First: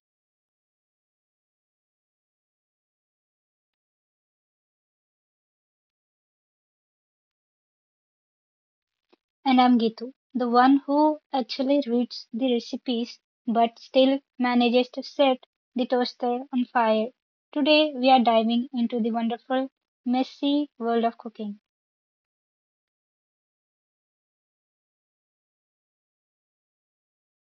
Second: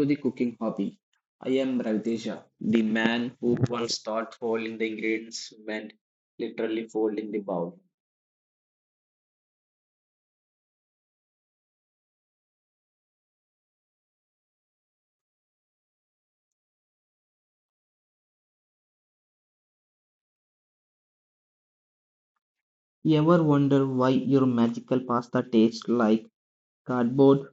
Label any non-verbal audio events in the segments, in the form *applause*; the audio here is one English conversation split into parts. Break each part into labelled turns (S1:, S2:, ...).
S1: to the cooking hobby. I am Ravdeja, the man who once thought folding the ingredients meant literally folding the bowl.
S2: And I'm Gitu, the one who actually reads the recipes but still manages to set the toaster on fire. Today we are diving into the wonderful, messy world of cooking.
S1: You ever wonder why your magical pasta tastes like cardboard,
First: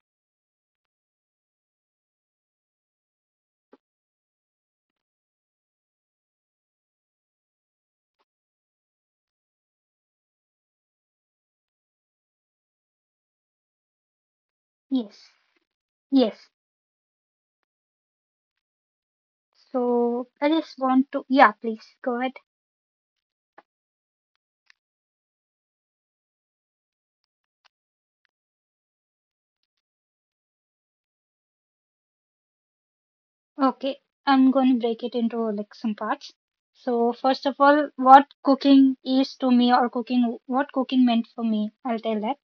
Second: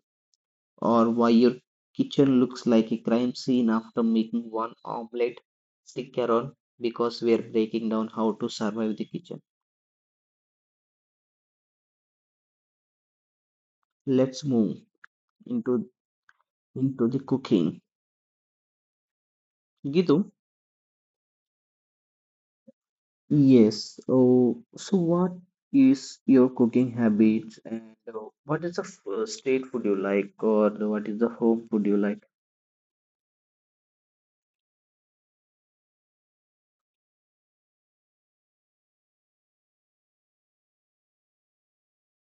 S1: or why your kitchen looks like a crime scene after making one omelette? Stick around because we are breaking down how to survive the kitchen. Let's move
S2: Yes,
S1: into
S2: yes.
S1: into the cooking.
S2: So
S1: Gitu,
S2: I just want to, yeah, please go ahead.
S1: yes. Oh, so what is your cooking habit and uh, what is the first state food you like, or what is the home food you like?
S2: Okay, I'm going to break it into like some parts. So first of all, what cooking is to me or cooking, what cooking meant for me, I'll tell that.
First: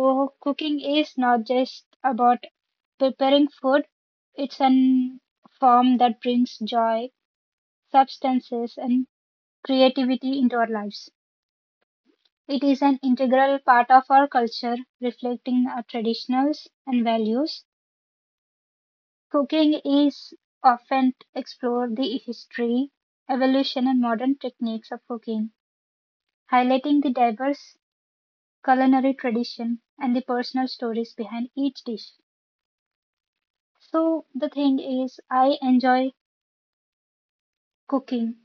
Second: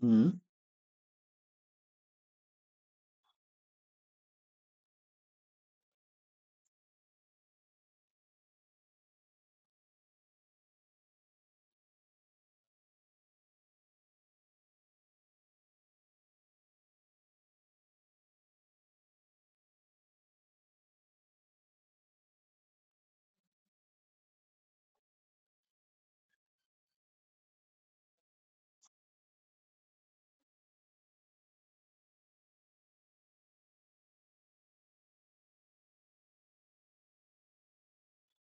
S1: Hmm.
S2: cooking is not just about preparing food, it's an form that brings joy, substances, and creativity into our lives. It is an integral part of our culture, reflecting our traditions and values. Cooking is often explored the history, evolution, and modern techniques of cooking, highlighting the diverse culinary tradition and the personal stories behind each dish. So the thing is, I enjoy cooking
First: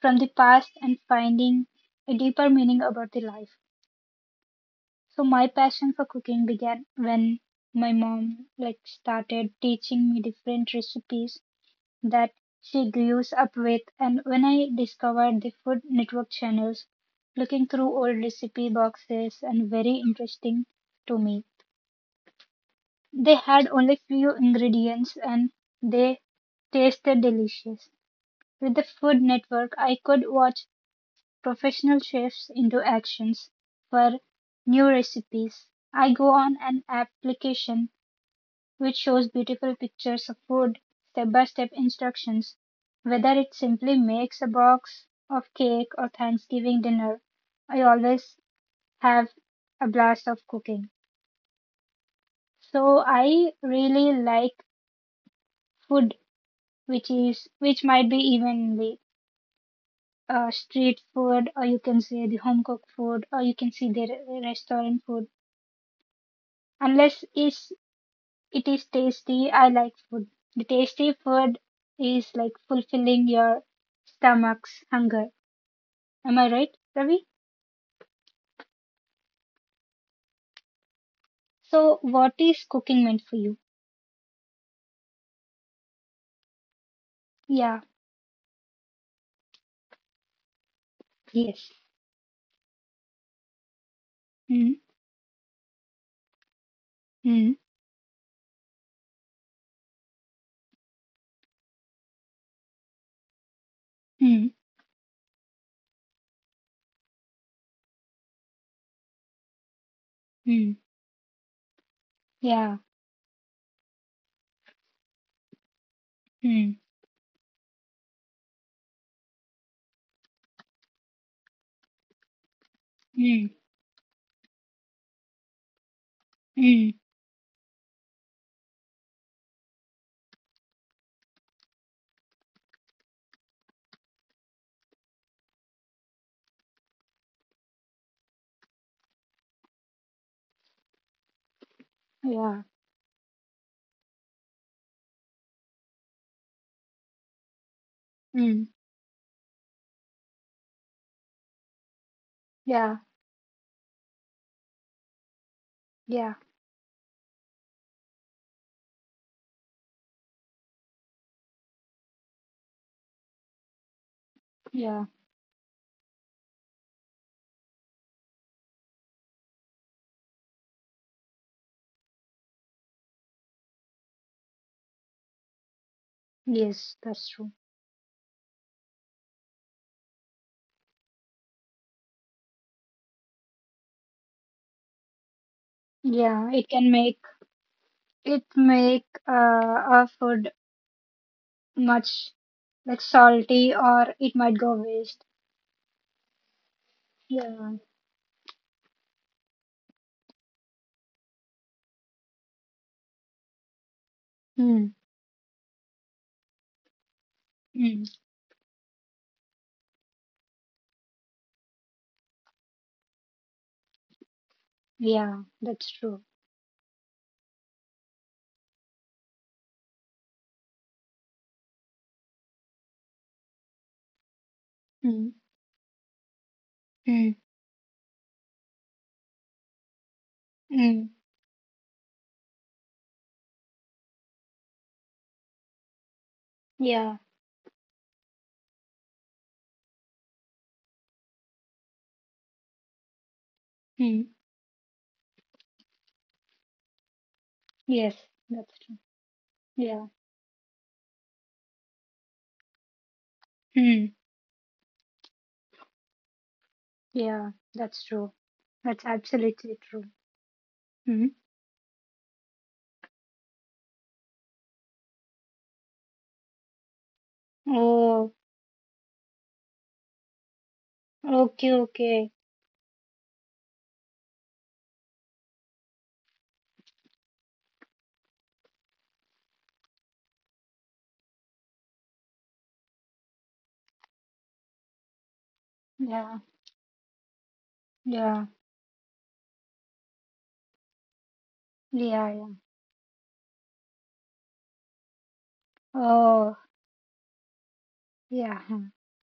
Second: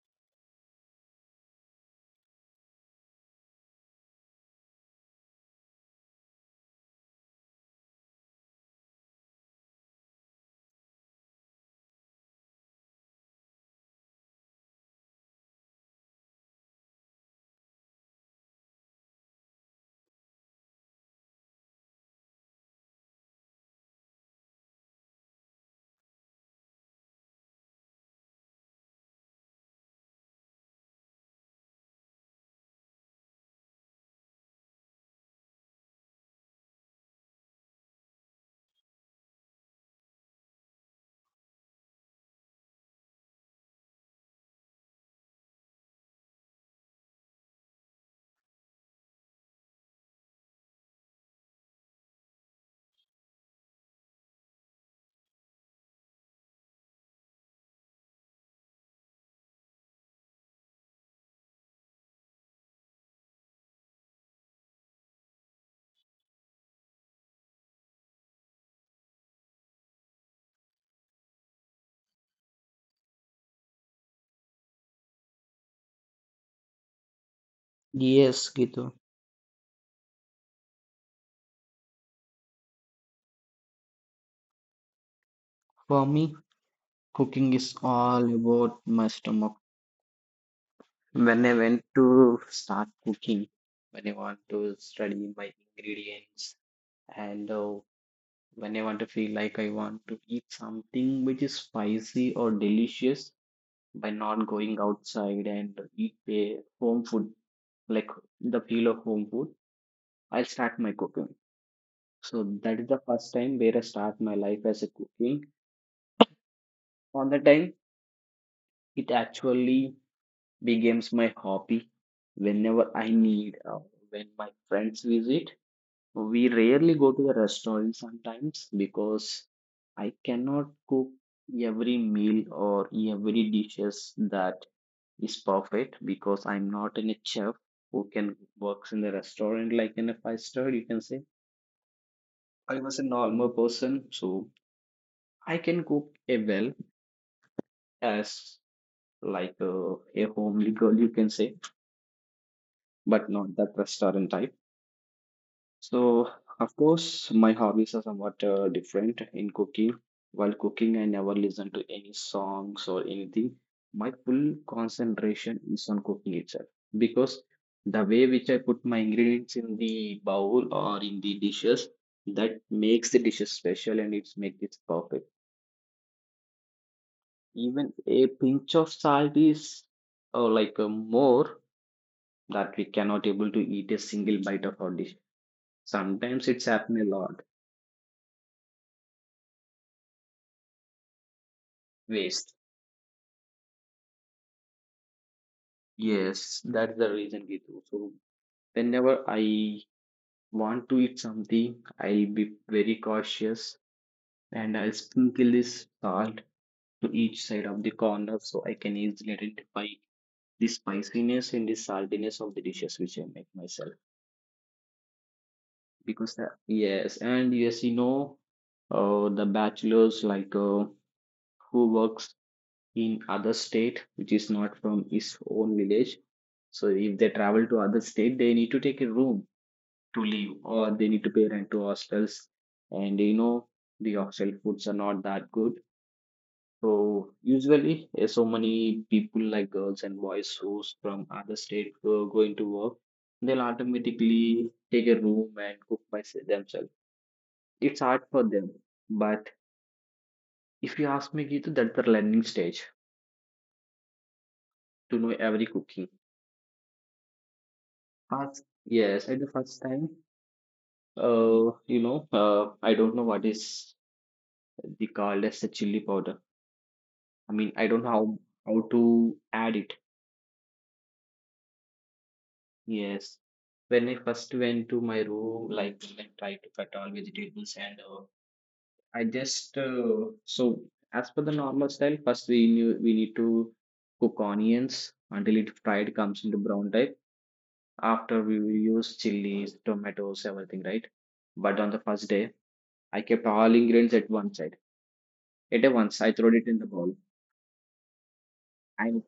S2: from the past and finding a deeper meaning about the life. So my passion for cooking began when my mom like started teaching me different recipes that she grows up with and when I discovered the Food Network channels looking through old recipe boxes and very interesting to me. They had only few ingredients and they tasted delicious. With the Food Network, I could watch professional chefs into actions for new recipes. I go on an application which shows beautiful pictures of food, step by step instructions, whether it simply makes a box of cake or Thanksgiving dinner. I always have a blast of cooking. So I really like food which is which might be evenly street food, or you can say the home cooked food, or you can see the restaurant food. Unless is it is tasty, I like food. The tasty food is like fulfilling your stomach's hunger. Am I right, Ravi?
S1: Yes, Gitu.
S2: So, what is cooking meant for you?
S1: For me, cooking is
S2: Yeah.
S1: all about my stomach. When I
S2: Yes.
S1: went to start cooking, when I want to
S2: Mm.
S1: study my ingredients and
S2: Mm.
S1: uh, when I want to feel like I want to eat something which is spicy or delicious by not
S2: Mm.
S1: going outside and eat a home food, like the feel of home food, I'll
S2: Mm.
S1: start my cooking. So
S2: Yeah.
S1: that is the first time where I start my life as a cooking.
S2: Mm.
S1: On the time, it actually becomes my hobby. Whenever I
S2: Mm.
S1: need, when my friends visit, we rarely
S2: Mm.
S1: go to the restaurant sometimes, because I cannot cook every meal or every dishes that is perfect, because I'm not in a chef who can works in the restaurant like in a five star, you can say.
S2: Yeah.
S1: I was a normal person, so I can cook a well as
S2: Mm.
S1: like a homely girl, you can say,
S2: Yeah.
S1: but not that restaurant type.
S2: Yeah.
S1: So, of course, my hobbies are somewhat different in cooking. While cooking, I never listen to any songs or anything. My full
S2: Yeah.
S1: concentration is on cooking itself, because the way which I put my ingredients in the bowl or in the dishes, that makes the dishes special and it's makes it perfect.
S2: Yes, that's true.
S1: Even a pinch of salt is like more, that we cannot able to eat a single bite of our dish.
S2: Yeah,
S1: Sometimes
S2: it
S1: it's
S2: can make.
S1: happened a lot,
S2: It make our food much
S1: waste.
S2: like salty or it might go waste.
S1: Yes, that's the reason we
S2: Yeah.
S1: do so. Whenever I want to eat something, I'll be very cautious, and
S2: Mm.
S1: I'll sprinkle this salt to each side of the
S2: Mm.
S1: corner so I can easily identify the spiciness and the saltiness of the dishes which I make myself,
S2: Yeah, that's true.
S1: because the, yes and yes, you know, the bachelors like who works in other state which is not from
S2: Mm.
S1: his own village. So if they
S2: Mm.
S1: travel to other state, they need to take a room to live, or
S2: Mm.
S1: they need to pay rent to hostels, and you know the hostel foods are not that good. So
S2: Yeah.
S1: usually, so many people like girls and boys who's from other state go going to work, they'll
S2: Mm.
S1: automatically take a room and cook by themselves. It's
S2: Yes,
S1: hard for them.
S2: that's true.
S1: But
S2: Yeah.
S1: if you ask me, Geetu, that's the learning stage
S2: Mm.
S1: to know every cooking.
S2: Yeah, that's true.
S1: First,
S2: That's
S1: yes, at the
S2: absolutely
S1: first
S2: true.
S1: time,
S2: Mm.
S1: you know, I don't know what is the called as the chili powder. I mean, I don't know
S2: Oh,
S1: how to add it.
S2: okay, okay.
S1: Yes, when I first went to my room, like I tried to cut all vegetables, and I just so as per the normal style, first we knew we need to cook onions until it fried
S2: Yeah,
S1: comes into brown type. After,
S2: yeah,
S1: we will use chilies, tomatoes, everything, right? But on the
S2: yeah,
S1: first
S2: yeah.
S1: day, I kept all ingredients at one side. At a once, I
S2: Oh,
S1: threw it in the bowl,
S2: yeah,
S1: and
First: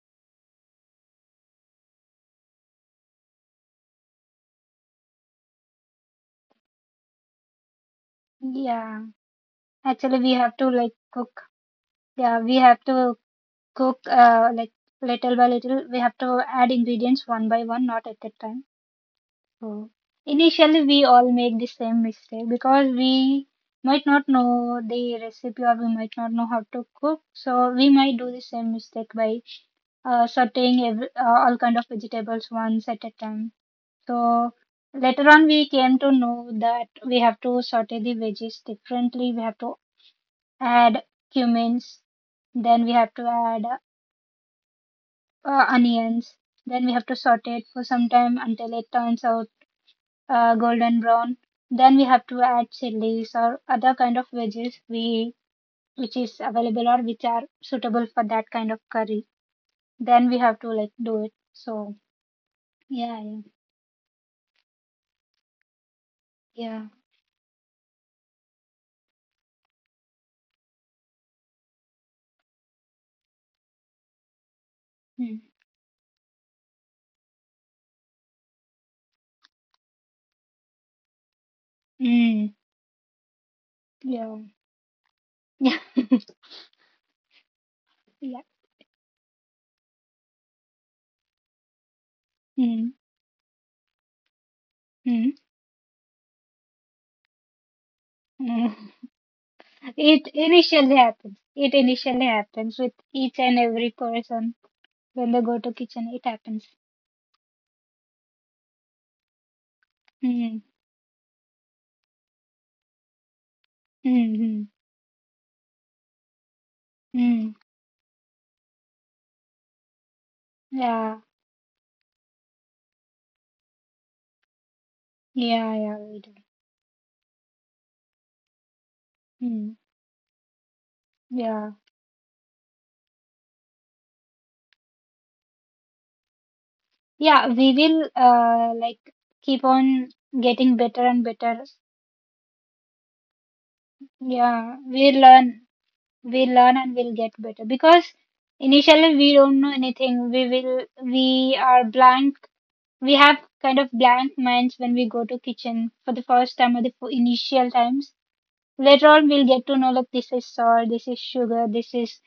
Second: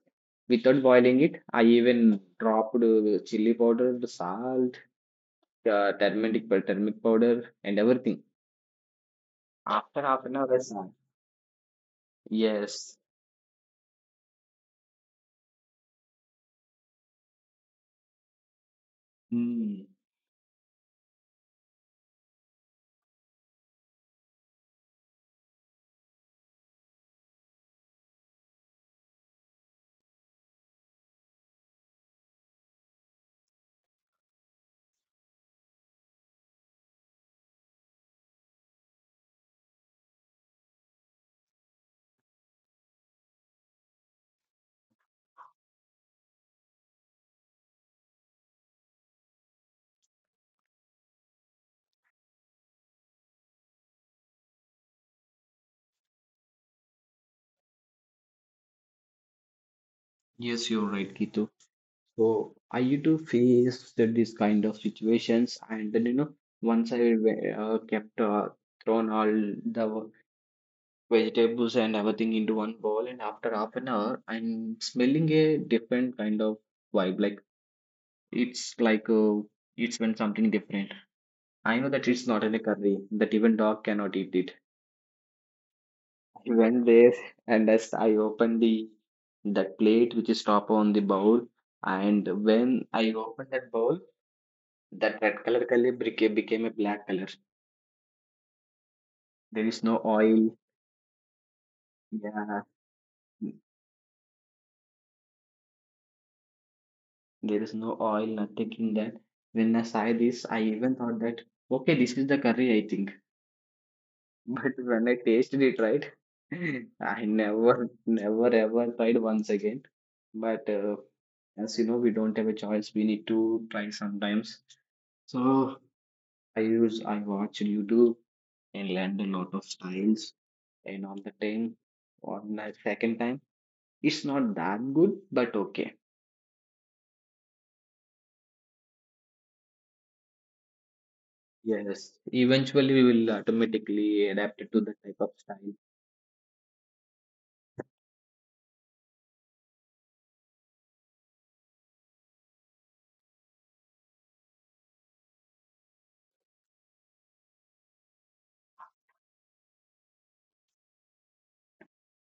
S1: without boiling it, I even dropped chili powder, the salt, turmeric powder, and everything.
S2: yeah.
S1: After
S2: Actually,
S1: half
S2: we
S1: an hour,
S2: have
S1: I
S2: to
S1: saw.
S2: like cook. Yeah, we have
S1: Yes.
S2: to cook like little by little. We have to add ingredients one by one, not at a time.
S1: Hmm.
S2: So initially, we all make the same mistake because we might not know the recipe or we might not know how to cook. So we might do the same mistake by sauteing every, all kind of vegetables once at a time. So later on, we came to know that we have to saute the veggies differently. We have to add cumins. Then we have to add onions. Then we have to saute it for some time until it turns out golden brown. Then we have to add chilies or other kind of veggies we which is available or which are suitable for that kind of curry. Then we have
S1: Yes,
S2: to
S1: you're
S2: like
S1: right,
S2: do it.
S1: Kitu.
S2: So
S1: So I used to
S2: yeah, yeah,
S1: face that this kind of situations, and then you know,
S2: yeah,
S1: once I wa- kept thrown all the vegetables and everything into one bowl, and after half an hour I'm smelling
S2: mm.
S1: a different kind of vibe. Like it's like has been something different. I know that it's not
S2: Mm.
S1: in a curry, that even dog cannot eat
S2: Yeah,
S1: it.
S2: *laughs* yeah,
S1: I went there, and as I
S2: yeah.
S1: opened the that plate which is top on the bowl, and when
S2: Mm.
S1: I opened that bowl, that
S2: Mm.
S1: red color became a black color.
S2: Mm.
S1: There is no
S2: It
S1: oil.
S2: initially happens. It initially
S1: Yeah.
S2: happens with each and every person when they go to kitchen. It happens.
S1: There is no oil, nothing in that. When I saw this,
S2: Hmm.
S1: I even thought that, okay, this is the curry, I think. *laughs*
S2: Mm-hmm.
S1: But when I tasted it, right, *laughs* I
S2: Mm.
S1: never, never, ever tried once again. But
S2: Yeah.
S1: as you know, we don't have a choice. We need to try sometimes.
S2: Yeah,
S1: So
S2: yeah, we do.
S1: I watch YouTube and learned a lot of
S2: Mm.
S1: styles. And on the
S2: Yeah.
S1: time, on the second time, it's not that good, but okay.
S2: Yeah, we will like keep on getting better and better.
S1: Yes, eventually we will automatically adapt it
S2: Yeah,
S1: to the
S2: we
S1: type of
S2: learn.
S1: style.
S2: We learn and we'll get better because initially we don't know anything. We will we are blank. We have kind of blank minds when we go to kitchen for the first time or the initial times. Later on, we'll get to know like this is salt, this is sugar, this is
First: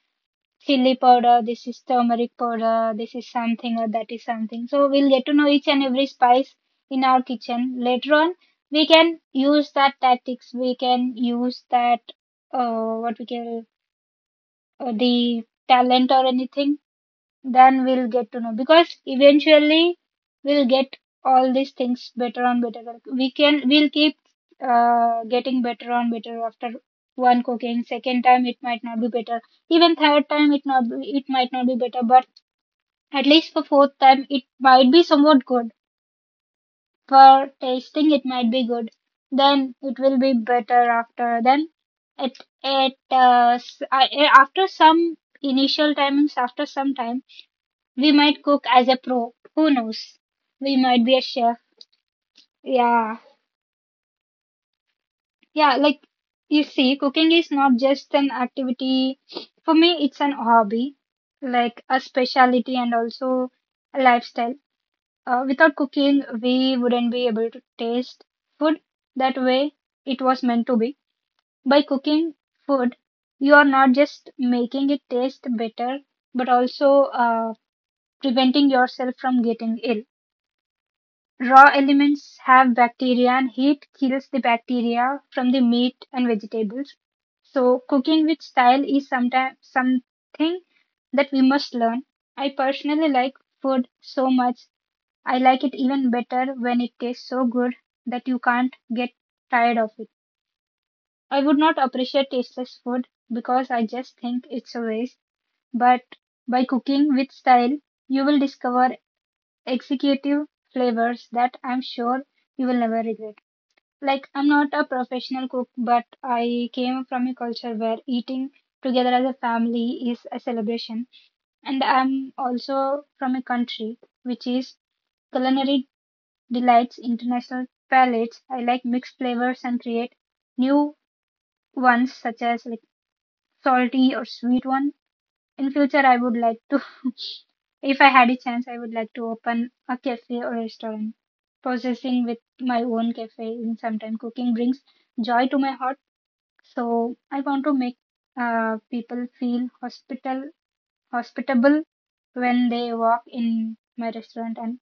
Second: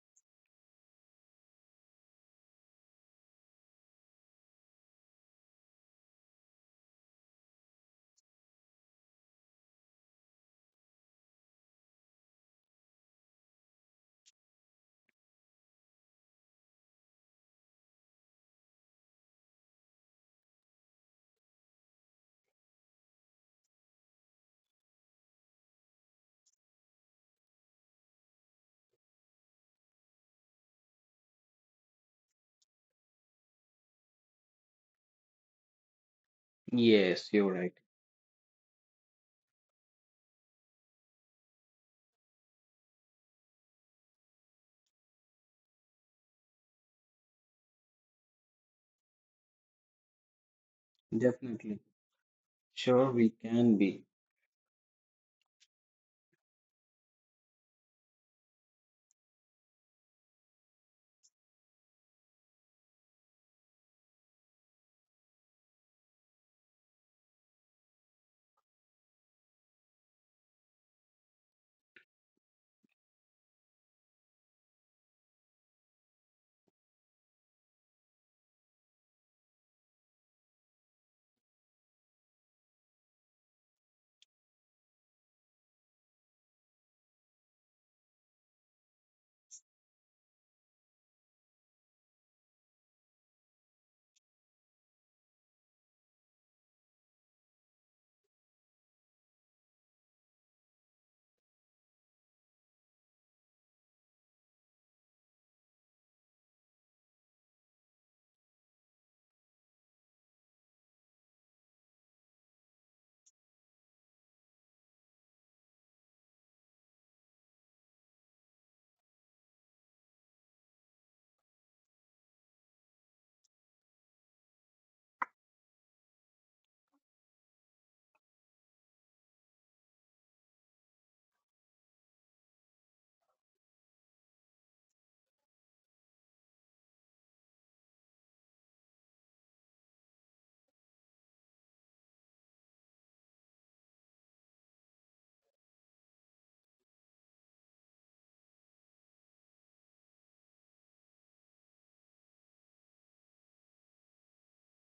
S2: chili powder, this is turmeric powder, this is something or that is something. So we'll get to know each and every spice in our kitchen. Later on, we can use that tactics. We can use that what we call the talent or anything then we'll get to know because eventually we'll get all these things better and better we can we'll keep getting better and better after one cooking second time it might not be better even third time it not be, it might not be better but at least for fourth time it might be somewhat good
S1: Yes,
S2: for
S1: you're right.
S2: tasting it might be good then it will be better after then it it after some initial timings after some time we might cook as a pro. Who knows? We might be a chef.
S1: Definitely. Sure,
S2: Yeah.
S1: we can be.
S2: Yeah, like you see, cooking is not just an activity. For me, it's an hobby, like a specialty and also a lifestyle. Without cooking, we wouldn't be able to taste food that way it was meant to be. By cooking food, you are not just making it taste better, but also preventing yourself from getting ill. Raw elements have bacteria and heat kills the bacteria from the meat and vegetables. So cooking with style is sometimes something that we must learn. I personally like food so much. I like it even better when it tastes so good that you can't get tired of it. I would not appreciate tasteless food because I just think it's a waste, but by cooking with style, you will discover executive flavors that I'm sure you will never regret. Like, I'm not a professional cook, but I came from a culture where eating together as a family is a celebration. And I'm also from a country which is culinary delights international palates. I like mixed flavors and create new ones such as like salty or sweet one. In future, I would like to. If I had a chance, I would like to open a cafe or restaurant. Processing with my own cafe in some cooking brings joy to my heart. So I want to make people feel hospital hospitable when they walk in my restaurant and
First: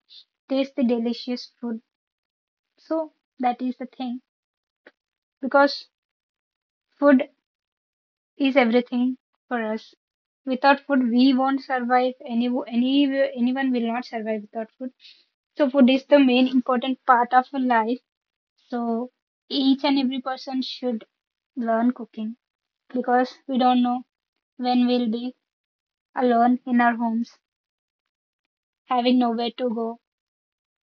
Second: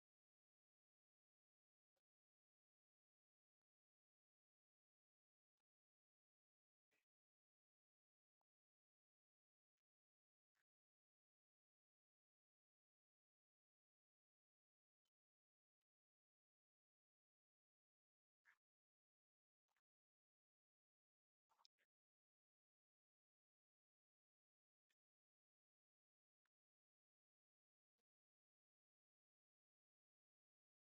S2: taste the delicious food. So that is the thing because food is everything for us. Without food, we won't survive. Any, anyone will not survive without food. So food is the main important part of your life. So each and every person should learn cooking because we don't know when we'll be alone in our homes, having nowhere to go.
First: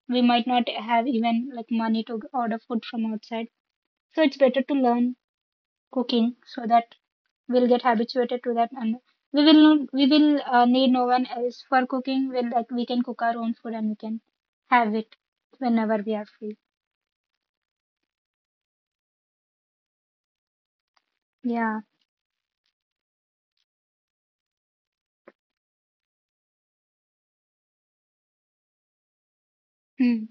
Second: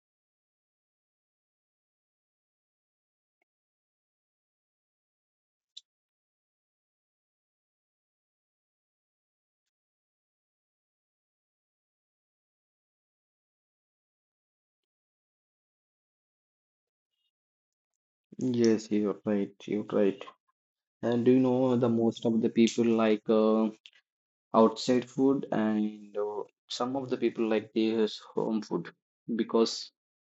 S2: We might not have even like money to order food from outside. So it's better to learn cooking so that we'll get habituated to that and we will need no one else for cooking. We'll like we can cook our own food and we can have it whenever we are free.
S1: Yes, you're right. You're right. And do you know
S2: Yeah.
S1: the most of the people like outside food, and some of the people like this home food, because
S2: Mm.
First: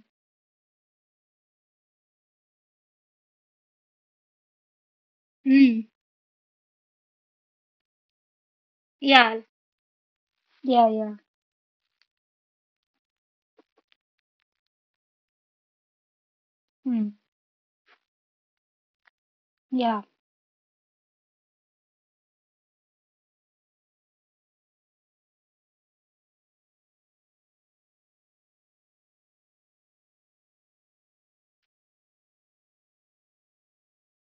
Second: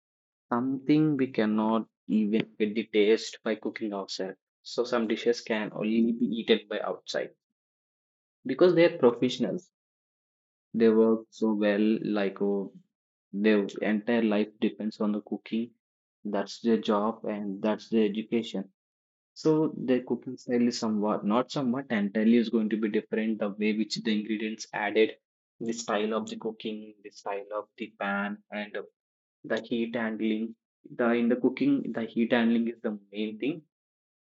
S1: something we cannot even get the taste by cooking outside. So some dishes can
S2: Mm.
S1: only be eaten by outside because they are
S2: Yeah,
S1: professionals. They
S2: yeah, yeah.
S1: work so well, like oh, their entire life depends on the cooking. That's their
S2: Mm,
S1: job and that's their education. So
S2: yeah,
S1: their cooking style is somewhat, not somewhat, entirely is going to be different. The way which the ingredients added, the style of the cooking, the style of the pan, and the heat handling. The in the cooking, the heat handling is the main thing.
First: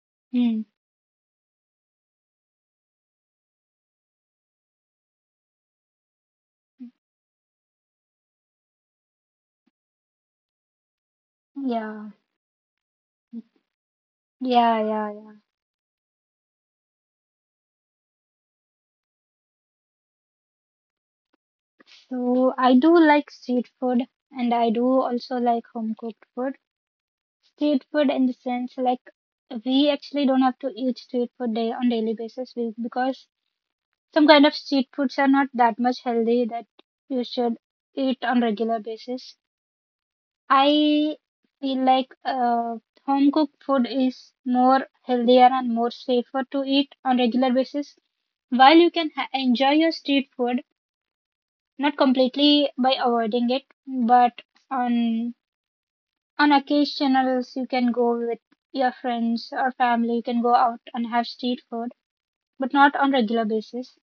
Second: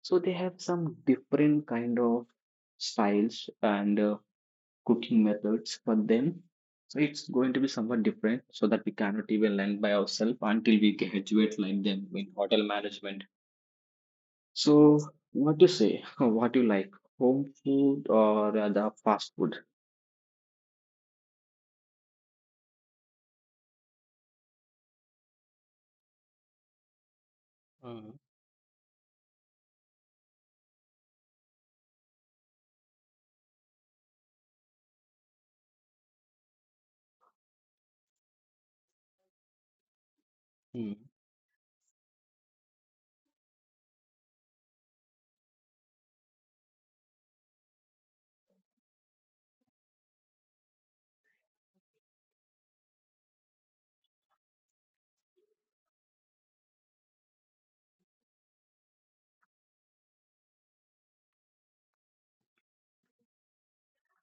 S1: So they have
S2: mm,
S1: some different kind of styles and cooking methods for them. So it's going to be somewhat different, so that we cannot even learn by ourselves until we graduate like them
S2: yeah,
S1: in hotel management.
S2: yeah,
S1: So
S2: yeah, yeah.
S1: what you say? *laughs* What you like? Home food or rather fast food?
S2: So I do like street food and I do also like home cooked food. Street food
S1: Mm,
S2: in the sense like we actually don't have to eat street food day on daily basis we, because some kind of street foods are not that much healthy that you should eat on regular basis.
S1: mm.
S2: I feel like home cooked food is more healthier and more safer to eat on regular basis. While you can enjoy your street food, not completely by avoiding it, but on on occasionals you can go with your friends or family. You can go out and have street food, but not on regular basis.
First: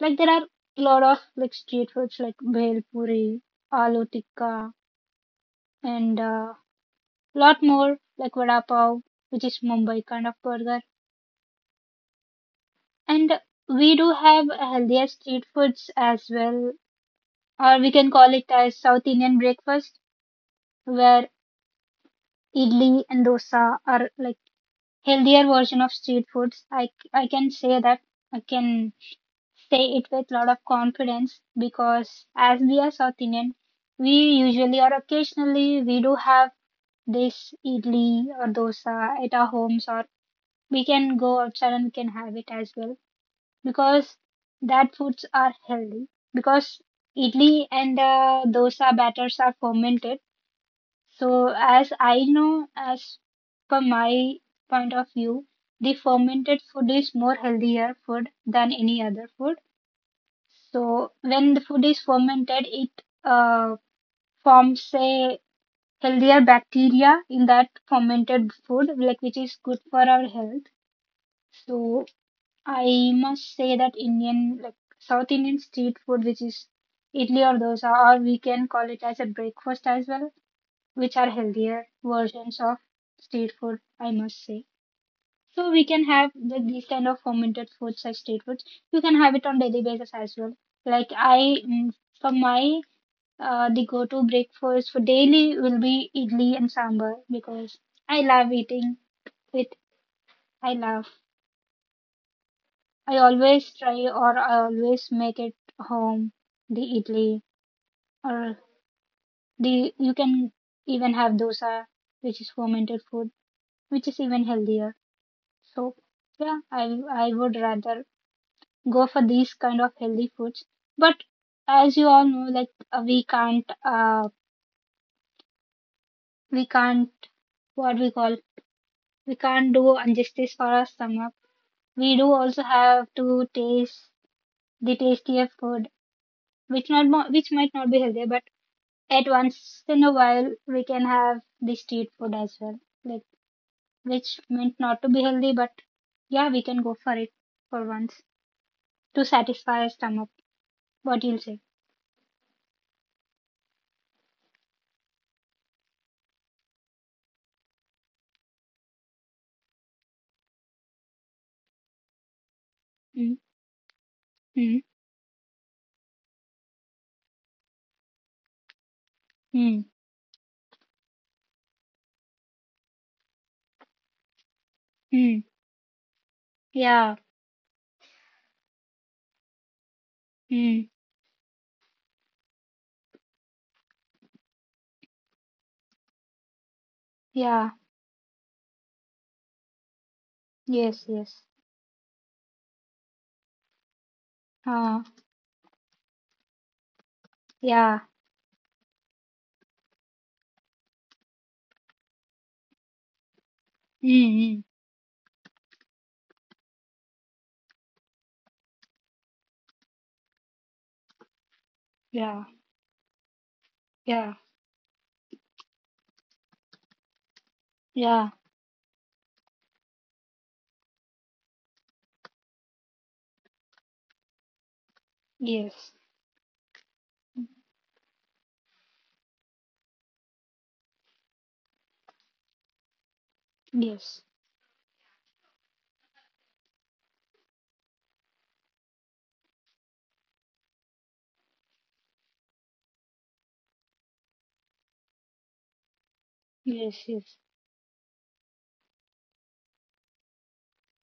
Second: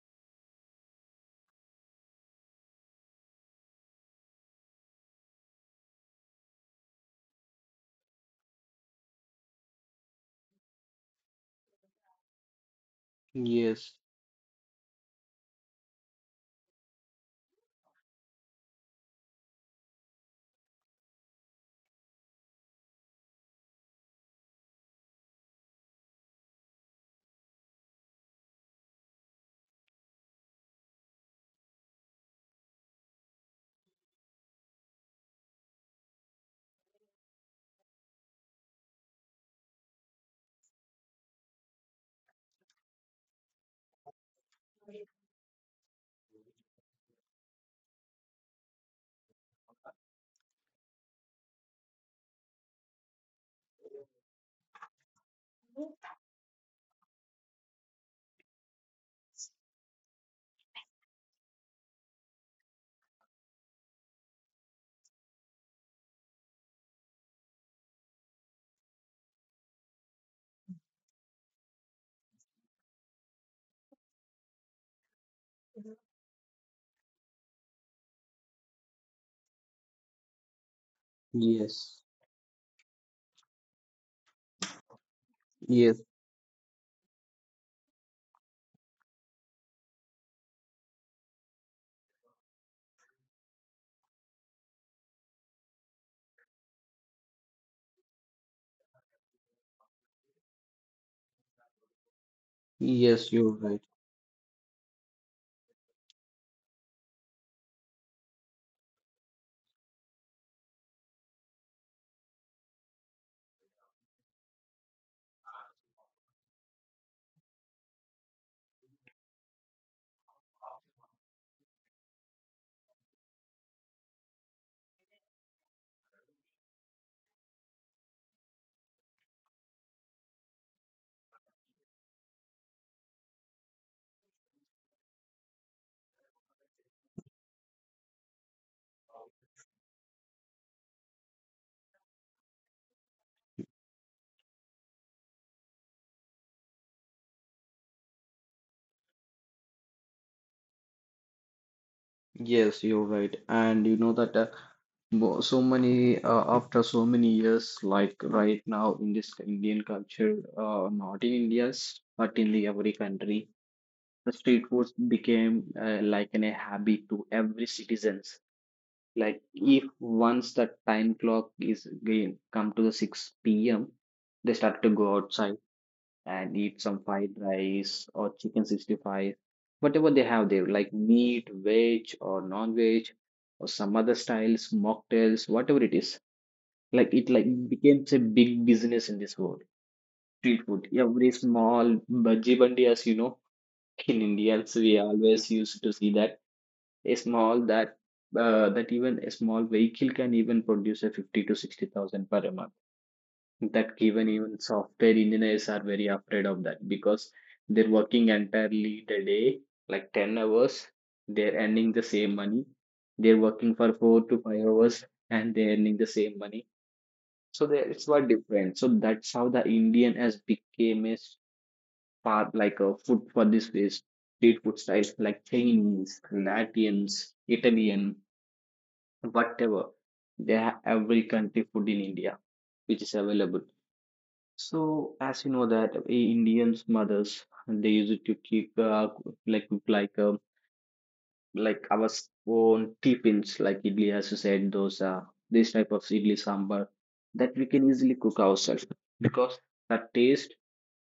S2: Like there are a lot of like street foods like bhel puri, aloo tikka, and lot more like vada pav, which is Mumbai kind of burger. And we
S1: Yes,
S2: do have healthier street foods as well, or we can call it as South Indian breakfast, where idli and dosa are like healthier version of street foods. I can say that. I can say it with a lot of confidence because as we are South Indian, we usually or occasionally we do have this idli or dosa at our homes or we can go outside and we can have it as well because that foods are healthy because idli and dosa batters are fermented so as I know as per my point of view the fermented food is more healthier food than any other food so when the food is fermented it uh, forms a healthier bacteria in that fermented food like which is good for our health so I must say that Indian, like South Indian street food, which is idli or dosa, or we can call it as a breakfast as well, which are healthier
S1: yes,
S2: versions of street food, I must say. So we can
S1: yes,
S2: have these kind of fermented foods as street foods. You can have it on daily basis as well. Like I, mm, for my, the go-to breakfast for daily will be idli and sambar because I love eating it. I love. I
S1: yes,
S2: always
S1: you're
S2: try
S1: right.
S2: or I always make it home the idli or the you can even have dosa which is fermented food which is even healthier. So yeah, I would rather go for these kind of healthy foods. But as you all know, like we can't what we call we can't do injustice for our stomach. We do also have to taste the tastier food which might not be healthy, but at once in a while, we can have the street food as well, like which meant not to be healthy, but yeah, we can go for it for once to satisfy our stomach. What you'll say?
S1: Yes, you're right. And you know that so many, after so many years, like right now in this Indian culture, not in India, but in the every
S2: Mm,
S1: country, the
S2: mm,
S1: street foods became like a habit to every citizens. Like
S2: mm,
S1: if once the time clock is again come to the 6 p.m, they start to go
S2: mm.
S1: outside and eat
S2: Yeah,
S1: some fried rice or chicken 65, whatever they have there,
S2: mm,
S1: like meat veg or non-veg, or some other styles mocktails, whatever it is. Like it like
S2: yeah,
S1: becomes a big business in this world, street food
S2: yes, yes.
S1: every small bhaji bandi. As you know, in Indians,
S2: Uh,
S1: we always used to see that a small
S2: yeah,
S1: that that even a small vehicle can even produce a 50 to 60,000 per month.
S2: mm,
S1: That even
S2: mm,
S1: even software engineers are very afraid of that, because they're working entirely the day, like 10 hours, they're earning the
S2: yeah,
S1: same money. They're working for
S2: yeah,
S1: 4 to 5 hours and they're earning the same money. So there it's
S2: yeah,
S1: what different. So that's how the Indian has became a part like a food for this place, street food styles like
S2: yes.
S1: Chinese, Latins, Italian, whatever they have, every country food in India which is available.
S2: Yes,
S1: So as you know that, indians mothers, they use it to keep like like uh, like our s- own tiffins, like idli, as you said, dosa, this type of idli sambar,
S2: yes, yes.
S1: that we can easily cook ourselves, because the taste,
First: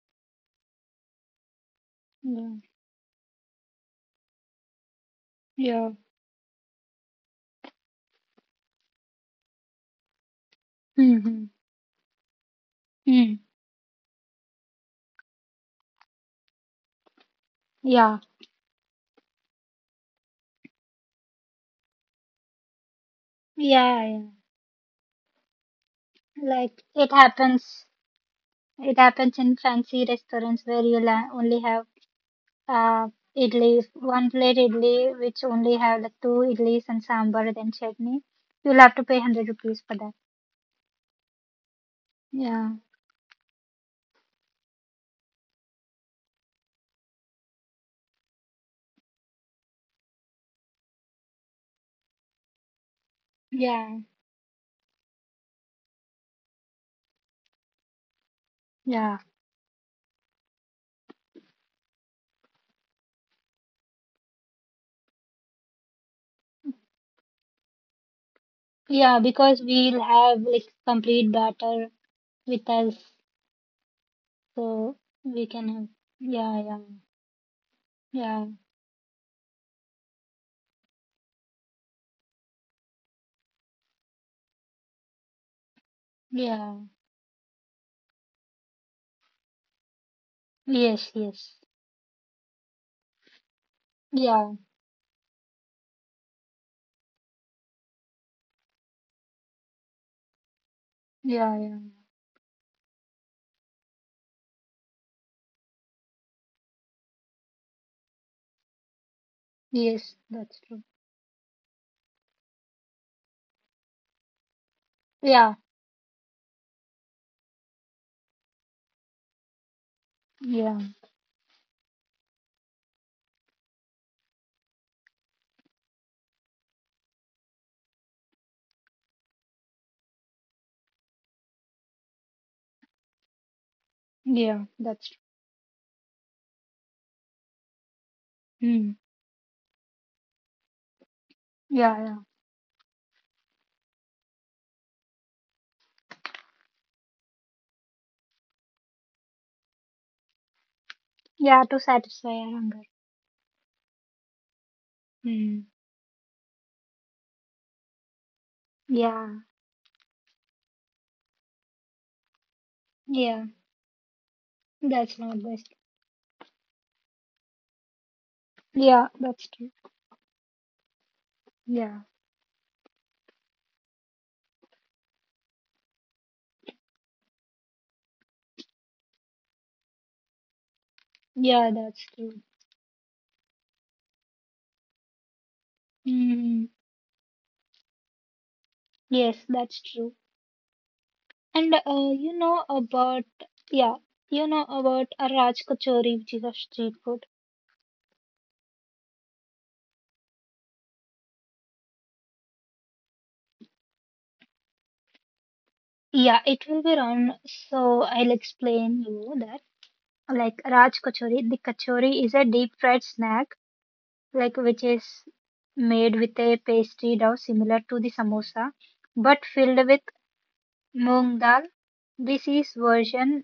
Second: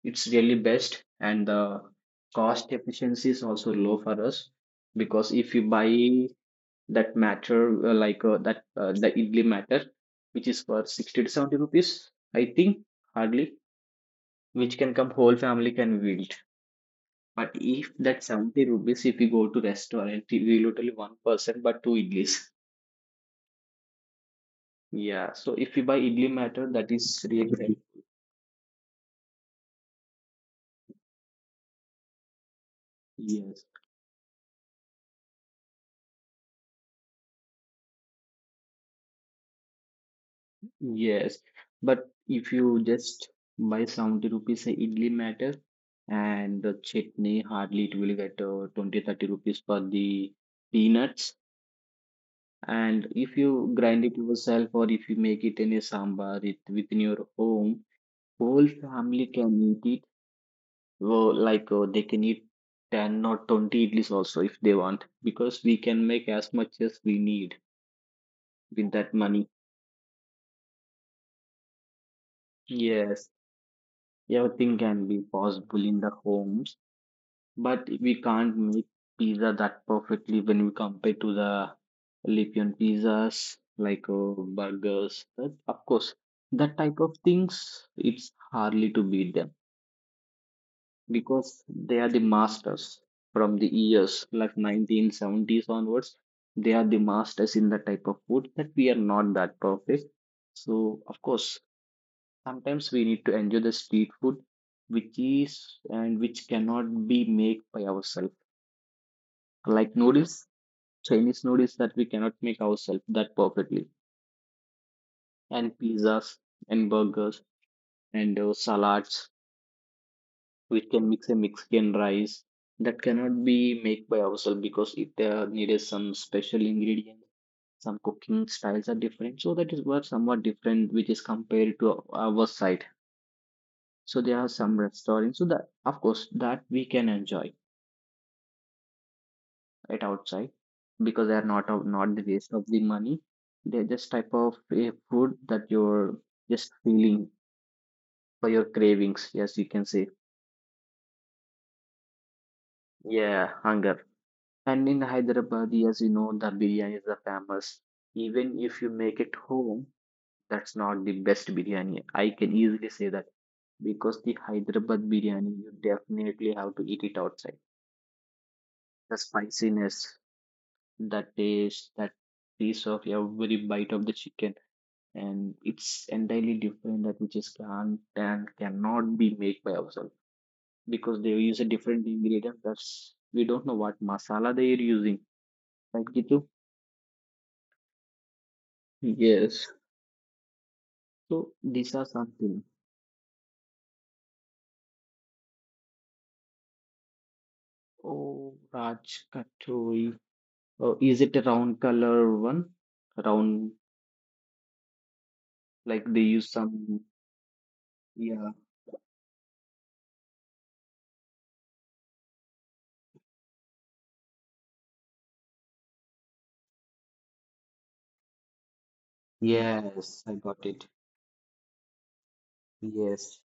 S1: it's really best, and the
S2: Yeah,
S1: cost efficiency is also low for us. Because if you buy
S2: yeah.
S1: that matter, like that the idli matter which is for 60 to
S2: Mm-hmm.
S1: 70 rupees, I think,
S2: Mm.
S1: hardly, which can come whole family can wield. But if
S2: Yeah,
S1: that 70 rupees, if you go to restaurant, we will totally one person but two idlis.
S2: yeah, yeah.
S1: Yeah. So if you buy idli matter,
S2: Like
S1: that is
S2: it
S1: really help.
S2: happens It happens in fancy restaurants where you'll only have uh,
S1: Yes,
S2: idli, one plate idli, which only have like two idlis and sambar, then chutney. You'll have to pay 100 rupees for that.
S1: yes, but if
S2: Yeah,
S1: you just buy 70 rupees a idli matter, and the chutney hardly it will get 20 30 rupees for the peanuts. And if you
S2: yeah,
S1: grind it yourself, or if you make it in a sambar it, within your home, whole
S2: yeah.
S1: family can eat it. Well, like they can eat 10 or 20 idlis also if they want, because we can make as much as we need with that
S2: Yeah,
S1: money.
S2: because we'll have like complete batter with us,
S1: Yes, everything
S2: so
S1: can be
S2: we can
S1: possible
S2: have.
S1: in the
S2: Yeah,
S1: homes.
S2: yeah,
S1: But we
S2: yeah,
S1: can't make pizza that perfectly when we compare to the Philippine pizzas, like burgers. That, of course, that
S2: yeah.
S1: type of things, it's hardly to beat them,
S2: Yes, yes.
S1: because they are the masters from the years
S2: Yeah,
S1: like 1970s onwards. They are the masters in that type of food that we are not that perfect. So, of
S2: yeah,
S1: course,
S2: yeah.
S1: sometimes we need to enjoy the street food which is and which cannot be made by ourselves, like
S2: Yes,
S1: noodles,
S2: that's true.
S1: Chinese noodles that we cannot make ourselves that perfectly,
S2: Yeah,
S1: and pizzas and burgers and salads.
S2: yeah,
S1: We can mix a Mexican rice that cannot be made by ourselves because it needed some special ingredients. Some cooking styles are different, so that is what somewhat different, which is compared to our side. So there are
S2: yeah,
S1: some
S2: that's
S1: restaurants, so that of course that we can enjoy
S2: true. Mm.
S1: it outside because they are not
S2: Yeah,
S1: of
S2: yeah.
S1: not the waste of the money. They're just type of a food that you're just feeling for your cravings. Yes, you can say
S2: Yeah, to satisfy our hunger.
S1: yeah, hunger. And in
S2: Hmm.
S1: Hyderabad, as you know, the biryani is the famous. Even if you make
S2: Yeah,
S1: it home, that's not the best biryani. I can easily say that
S2: yeah,
S1: because the Hyderabad
S2: that's not
S1: biryani,
S2: best.
S1: you definitely have to eat it outside.
S2: Yeah,
S1: The
S2: that's true.
S1: spiciness, the
S2: Yeah,
S1: taste, that piece of every bite of the chicken, and it's entirely different that which is can't and cannot be made by ourselves because they use a
S2: yeah, that's
S1: different
S2: true.
S1: ingredient that's we don't know what masala they are using, right, Gitu?
S2: Hmm. Yes,
S1: Yes.
S2: that's true.
S1: So
S2: And
S1: these are
S2: you know
S1: something.
S2: about yeah, you know about a Raj Kachori, which is a street food.
S1: Oh, Raj Katori. Oh, is it a round color one, round, like they
S2: Yeah,
S1: use
S2: it will be
S1: some,
S2: wrong. So I'll
S1: yeah.
S2: explain you that. Like Raj Kachori, the kachori is a deep fried snack, like which is made with a pastry dough similar to the samosa, but filled with
S1: Yes, I got it.
S2: Moong dal. This is
S1: Yes.
S2: version.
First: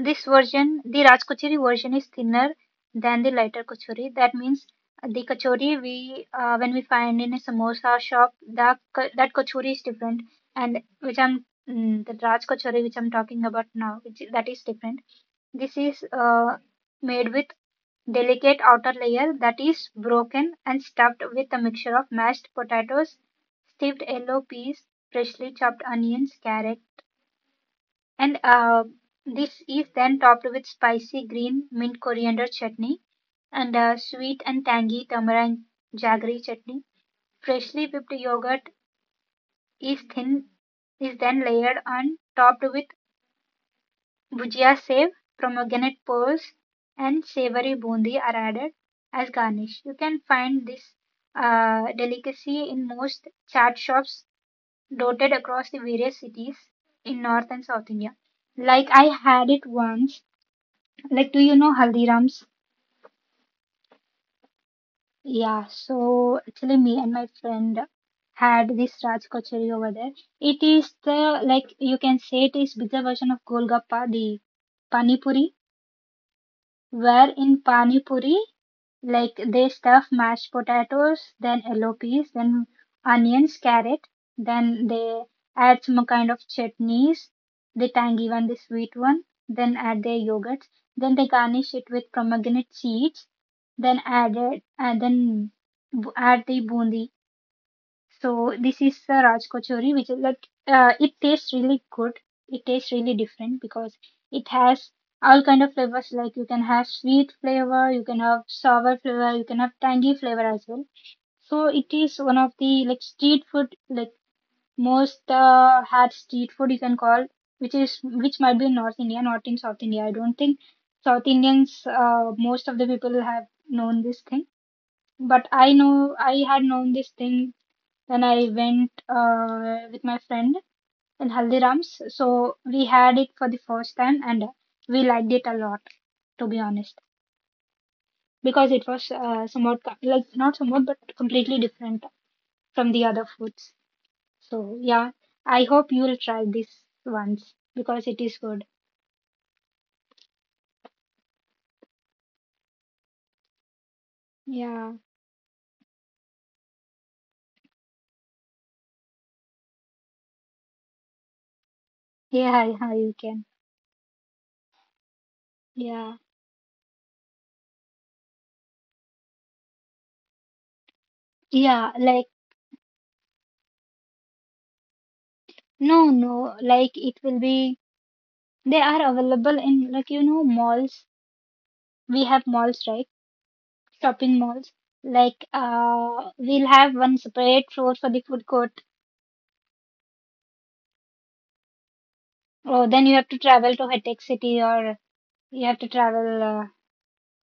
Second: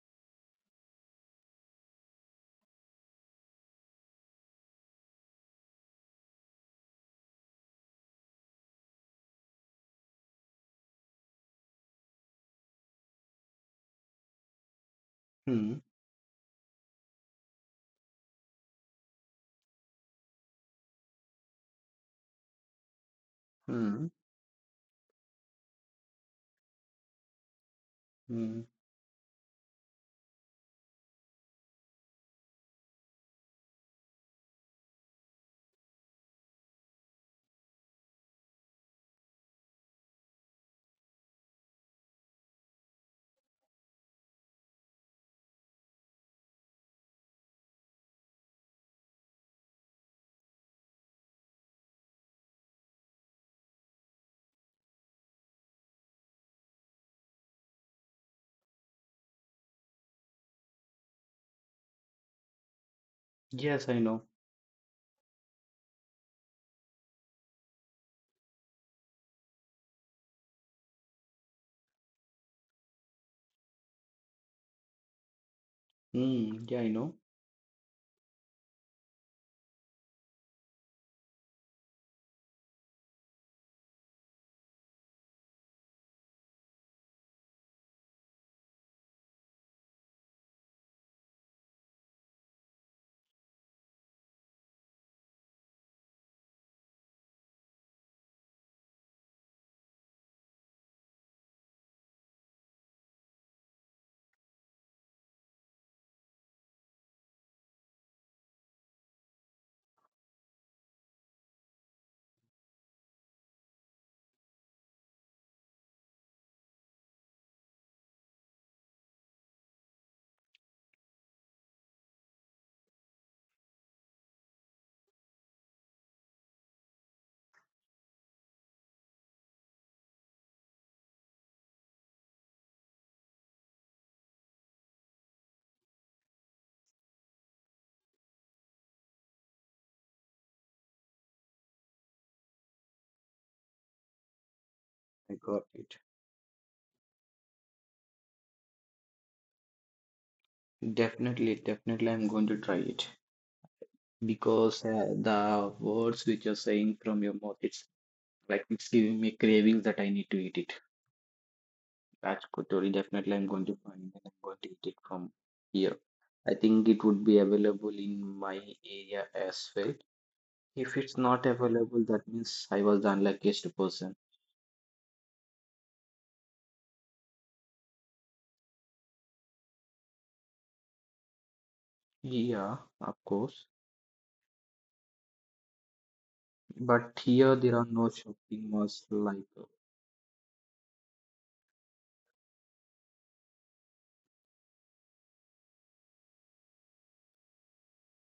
S2: This version, the Raj Kachori version, is thinner than the lighter kachori. That means the kachori we when we find in a samosa shop, that kachori is different, and the Raj Kachori which I'm talking about now, which that is different. This is
S1: Hmm.
S2: made with delicate outer layer that is broken and stuffed with a mixture of mashed potatoes, steeped
S1: Hmm.
S2: yellow peas, freshly chopped onions, carrot. And
S1: Hmm.
S2: this is then topped with spicy green mint coriander chutney and sweet and tangy tamarind jaggery chutney. Freshly whipped yogurt is thin, is then layered and topped with bhujia sev, pomegranate pearls, and savory bundi are added as garnish. You can find this delicacy in most chaat shops dotted across the various cities in North and South India. Like, I had it once. Like, do you know Haldirams?
S1: Yes, I know.
S2: Yeah, so actually, me and my friend had this Raj Kachori over there. Like, you can say it is bigger version of Golgappa, the Pani Puri,
S1: Hmm. Yeah, I
S2: where
S1: know.
S2: in Pani Puri, like they stuff mashed potatoes, then yellow peas, then onions, carrot, then they add some kind of chutneys, the tangy one, the sweet one, then add their yogurts, then they garnish it with pomegranate seeds, then add it, and then add the bundi. So this is the Raj Kochori, which is like, it tastes really good. It tastes really different because it has all kind of flavors. Like you can have sweet flavor, you can have sour flavor, you can have tangy flavor as well. So it is one of the like street food, like most had street food you can call, which might be in North India, not in South India. I don't think South Indians, most of the people have known this thing. But I had known this thing, then I went with my friend in Haldiram's. So we had it for the first time and we liked it a lot, to be honest, because it was somewhat, like, not somewhat, but completely different from the other foods.
S1: I
S2: So
S1: got
S2: yeah,
S1: it.
S2: I hope you will try this once because it is good.
S1: Definitely, definitely, I'm going to try it because
S2: Yeah,
S1: the words which you're saying from your mouth, it's like it's giving me cravings that I need to eat it. That's good, Tori.
S2: yeah,
S1: Definitely, I'm
S2: yeah,
S1: going to
S2: you
S1: find
S2: can.
S1: and I'm going to eat it from here. I
S2: Yeah,
S1: think it would be available in my area as well. If it's not available, that
S2: yeah,
S1: means I
S2: like,
S1: was the unluckiest person.
S2: no, no, like, they are available in, like, malls.
S1: Yeah,
S2: We
S1: of
S2: have malls,
S1: course.
S2: right? Shopping malls. Like,
S1: But
S2: we'll
S1: here
S2: have
S1: there are
S2: one
S1: no
S2: separate floor
S1: shopping
S2: for the
S1: malls
S2: food
S1: like.
S2: court. Oh, then you have to travel to Hatek City, or you have to travel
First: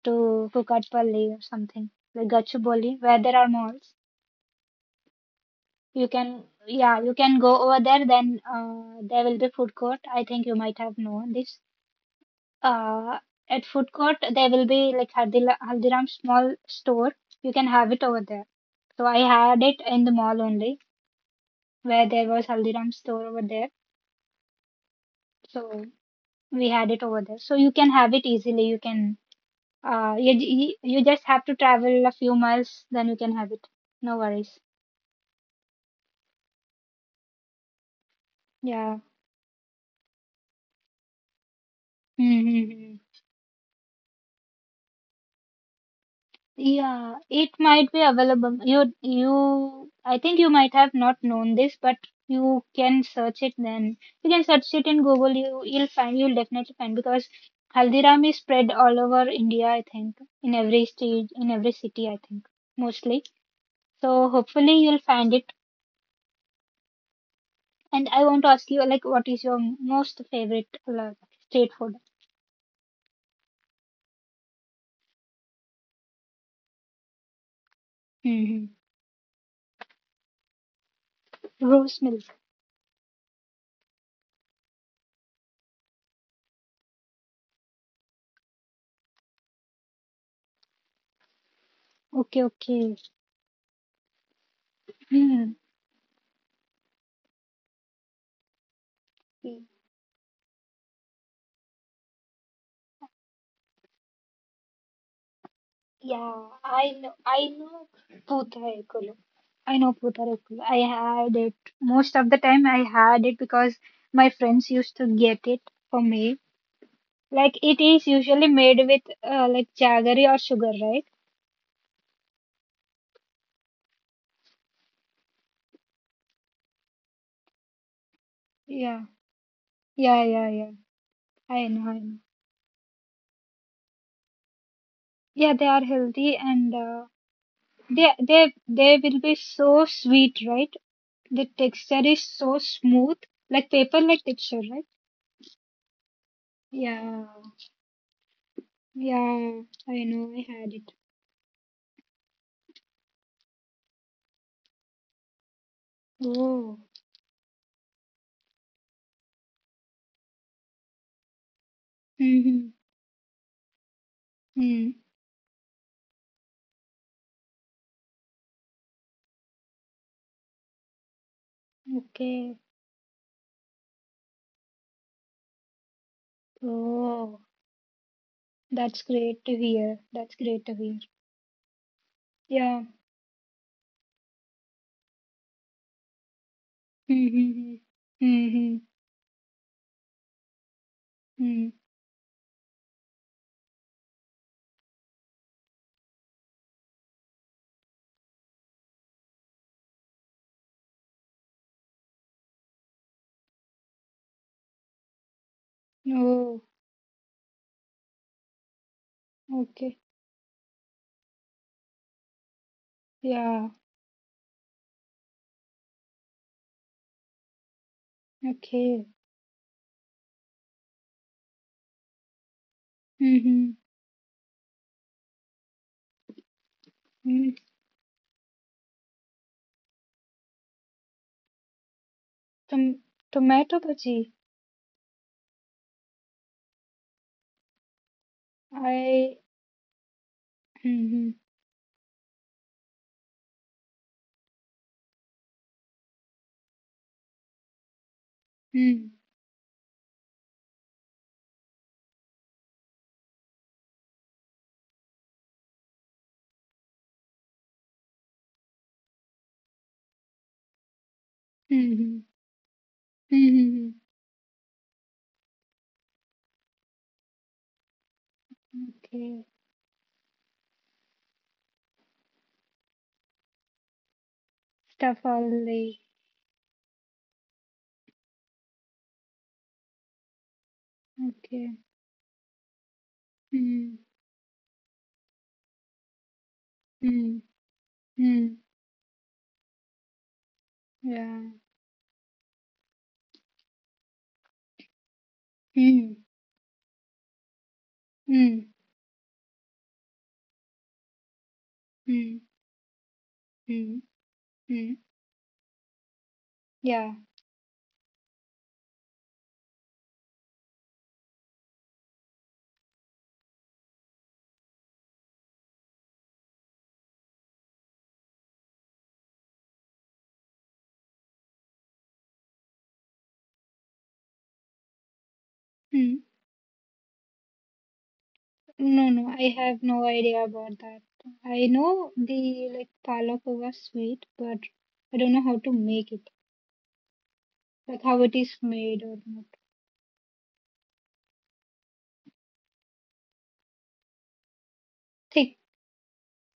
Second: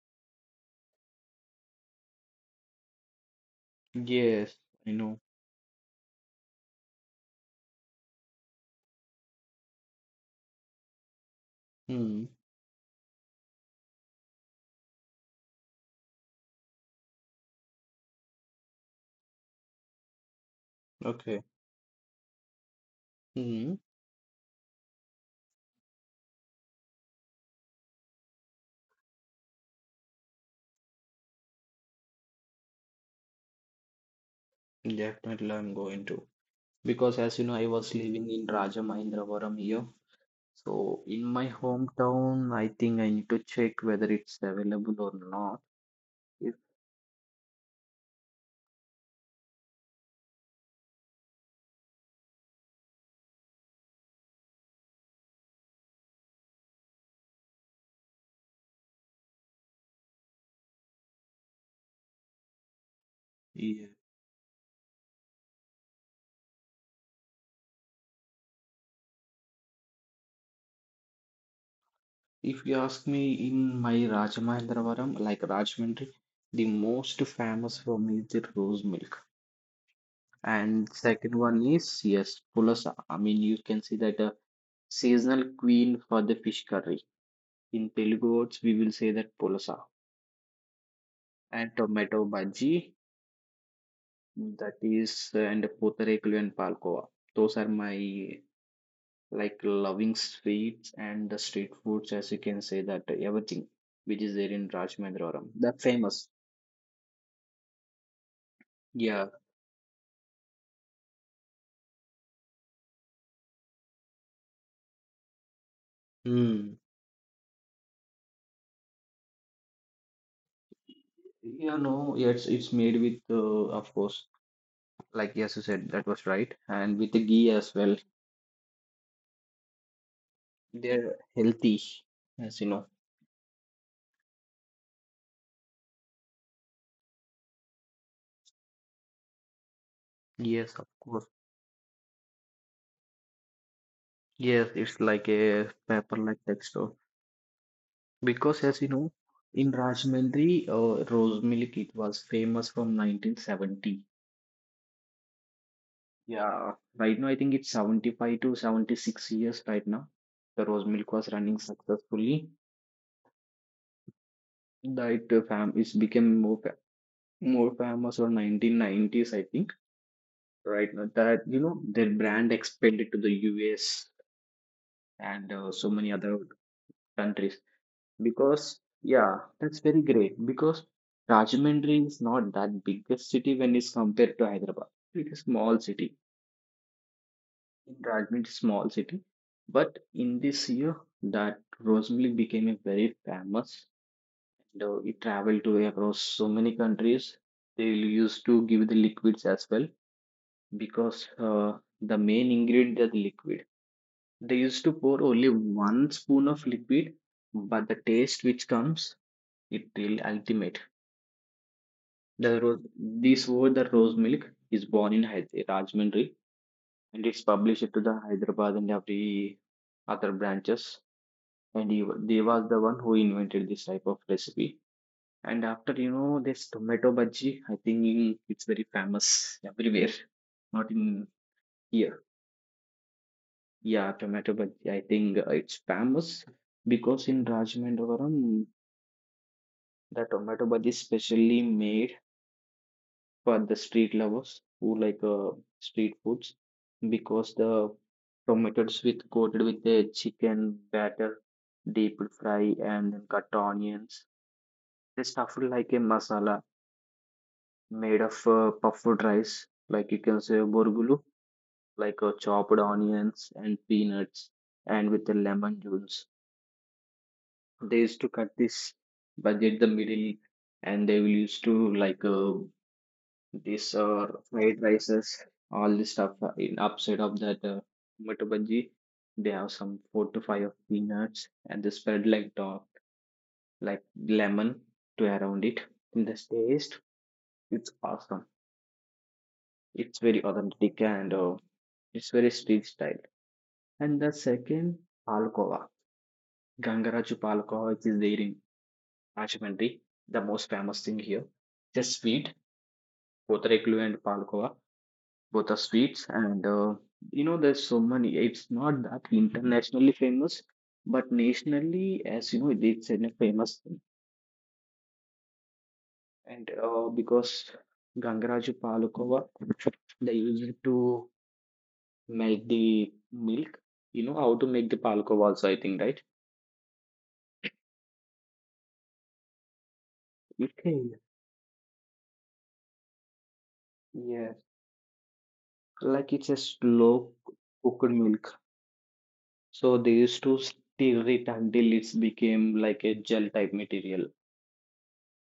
S2: to Kukatpally or something like Gachibowli, where there are malls.
S1: Yes, I know.
S2: You can, yeah, you can go over there. Then there will be food court. I think you might have known this.
S1: Hmm.
S2: Uh, at food court, there will be like Haldiram small store. You can have it over there. So I had it in the mall only,
S1: Okay.
S2: where there was Haldiram store over there.
S1: Hmm.
S2: So we had it over there, so you can have it easily, you can you, you you just have to travel a few miles, then you can have it. No worries.
S1: Definitely, I'm going to. Because as you know, I was living in
S2: Yeah.
S1: Raja Mahendravaram here. So in my
S2: Mm-hmm.
S1: hometown, I think I need to check whether it's available or not.
S2: Yeah,
S1: If
S2: it might be available. You, I think you might have not known this, but you can search it. Then you can search it in Google. You'll definitely find, because Haldiram is spread all over India, I think, in every state, in every city, I think, mostly. So hopefully
S1: yeah.
S2: you'll find it. And I want to ask you, like, what is your most favorite, like, street food?
S1: If you ask me, in my Raja Mahendravaram, like Rajahmundry, the most
S2: Hmm.
S1: famous for me is the rose milk,
S2: Rose
S1: and
S2: milk.
S1: second one is yes, pulasa. I mean, you can see that a seasonal queen for the fish curry. In Telugu words, we will say that pulasa
S2: Okay,
S1: and
S2: okay.
S1: tomato bhaji.
S2: Hmm.
S1: That is, and Potareklu and Palkova. Those are my like loving sweets and the street foods, as you can say that everything which is there in
S2: Yeah,
S1: Rajmahendrapuram.
S2: I
S1: That
S2: know.
S1: famous.
S2: I know Puthaikulu. I know
S1: Yeah.
S2: Putarekul. I had it most of the time. I had it because my friends used to get it for me. Like it
S1: Hmm.
S2: is usually made with like jaggery or sugar, right?
S1: You know, it's made with of course, like yes, you said that was right, and with the ghee as
S2: Yeah.
S1: well.
S2: Yeah, yeah, yeah. I know, I know.
S1: They're healthy, as you know.
S2: Yeah, they are healthy. And They will be so sweet, right? The
S1: Yes, of
S2: texture is
S1: course.
S2: so smooth, like paper like texture, right?
S1: Yes, it's like a
S2: Yeah,
S1: paper-like texture.
S2: yeah,
S1: Because as you
S2: I
S1: know,
S2: know I had
S1: in
S2: it.
S1: Rajmundry, rose milk it was famous from 1970.
S2: Oh.
S1: Yeah, right now I think it's 75 to 76 years right now. The rose milk was running
S2: Mm-hmm.
S1: successfully.
S2: Mm.
S1: That fam is became more famous or 1990s I think. Right now that
S2: Okay.
S1: you know their brand expanded to the US and so many
S2: Oh,
S1: other countries.
S2: that's great to
S1: Because,
S2: hear. That's
S1: yeah,
S2: great to
S1: that's
S2: hear.
S1: very great. Because
S2: Yeah.
S1: Rajahmundry is not that biggest city when it's compared to Hyderabad. It's a small city.
S2: Mm-hmm. Mm-hmm.
S1: In Rajahmundry, is small city. But in
S2: Mm.
S1: this year, that rose milk became a very famous. And it traveled to across so many countries. They used to give the liquids as well because the main ingredient is the liquid. They used to pour only
S2: Oh,
S1: one spoon of liquid, but the taste which
S2: okay.
S1: comes, it really ultimate. The
S2: Yeah.
S1: rose, this word, the rose milk, is born in Rajahmundry and it's published
S2: Okay.
S1: to the Hyderabad and every other branches. And they
S2: Mm-hmm.
S1: was the one who invented this type of recipe. And after you know
S2: Mm.
S1: this tomato bhaji, I think it's very famous everywhere, not in
S2: Tom
S1: here.
S2: Tomato bhaji.
S1: Yeah, tomato bhaji. I think it's famous because in
S2: I.
S1: Rajahmundry,
S2: Mm-hmm.
S1: the tomato bhaji is specially made for the street lovers who like street foods because the
S2: Mm.
S1: tomatoes with coated with a chicken batter, deep fry and then cut onions. They stuffed like a masala made of puffed rice, like you can say
S2: Mm-hmm.
S1: burgulu, like chopped
S2: Mm-hmm.
S1: onions and peanuts, and with the lemon juice. They used to
S2: Okay.
S1: cut this budget the middle, and they will used to like this
S2: Stuff all
S1: or fried
S2: day.
S1: rices, all this stuff in upside of that tomato bhaji. They have some four to five
S2: Okay.
S1: of peanuts and they spread like dog,
S2: Mm-hmm.
S1: like lemon to around it. And
S2: Mm-hmm.
S1: the taste,
S2: Mm-hmm.
S1: it's awesome. It's
S2: Yeah.
S1: very authentic and it's very street style. And the second,
S2: Mm-hmm.
S1: palkova, Gangaraju
S2: Mm-hmm.
S1: palkova, which is there in Ashmandi, the most famous thing
S2: Mm-hmm.
S1: here. Just sweet,
S2: Mm-hmm.
S1: potareklu and palkova both are
S2: Yeah.
S1: sweets, and you know there's so many, it's not that internationally famous, but nationally, as you know it's a famous thing. And because gangaraju palukova, they use it to melt the milk. You know how to make the
S2: Mm-hmm.
S1: palukova also, I think, right?
S2: No, no, I have no idea about that. I know
S1: Okay.
S2: the like palakova sweet, but I don't know how
S1: Yeah,
S2: to make it.
S1: like it's a
S2: Like how
S1: slow
S2: it is made or
S1: cooked
S2: not.
S1: milk. So they used to stir it until it's became like a gel type material.
S2: Thick.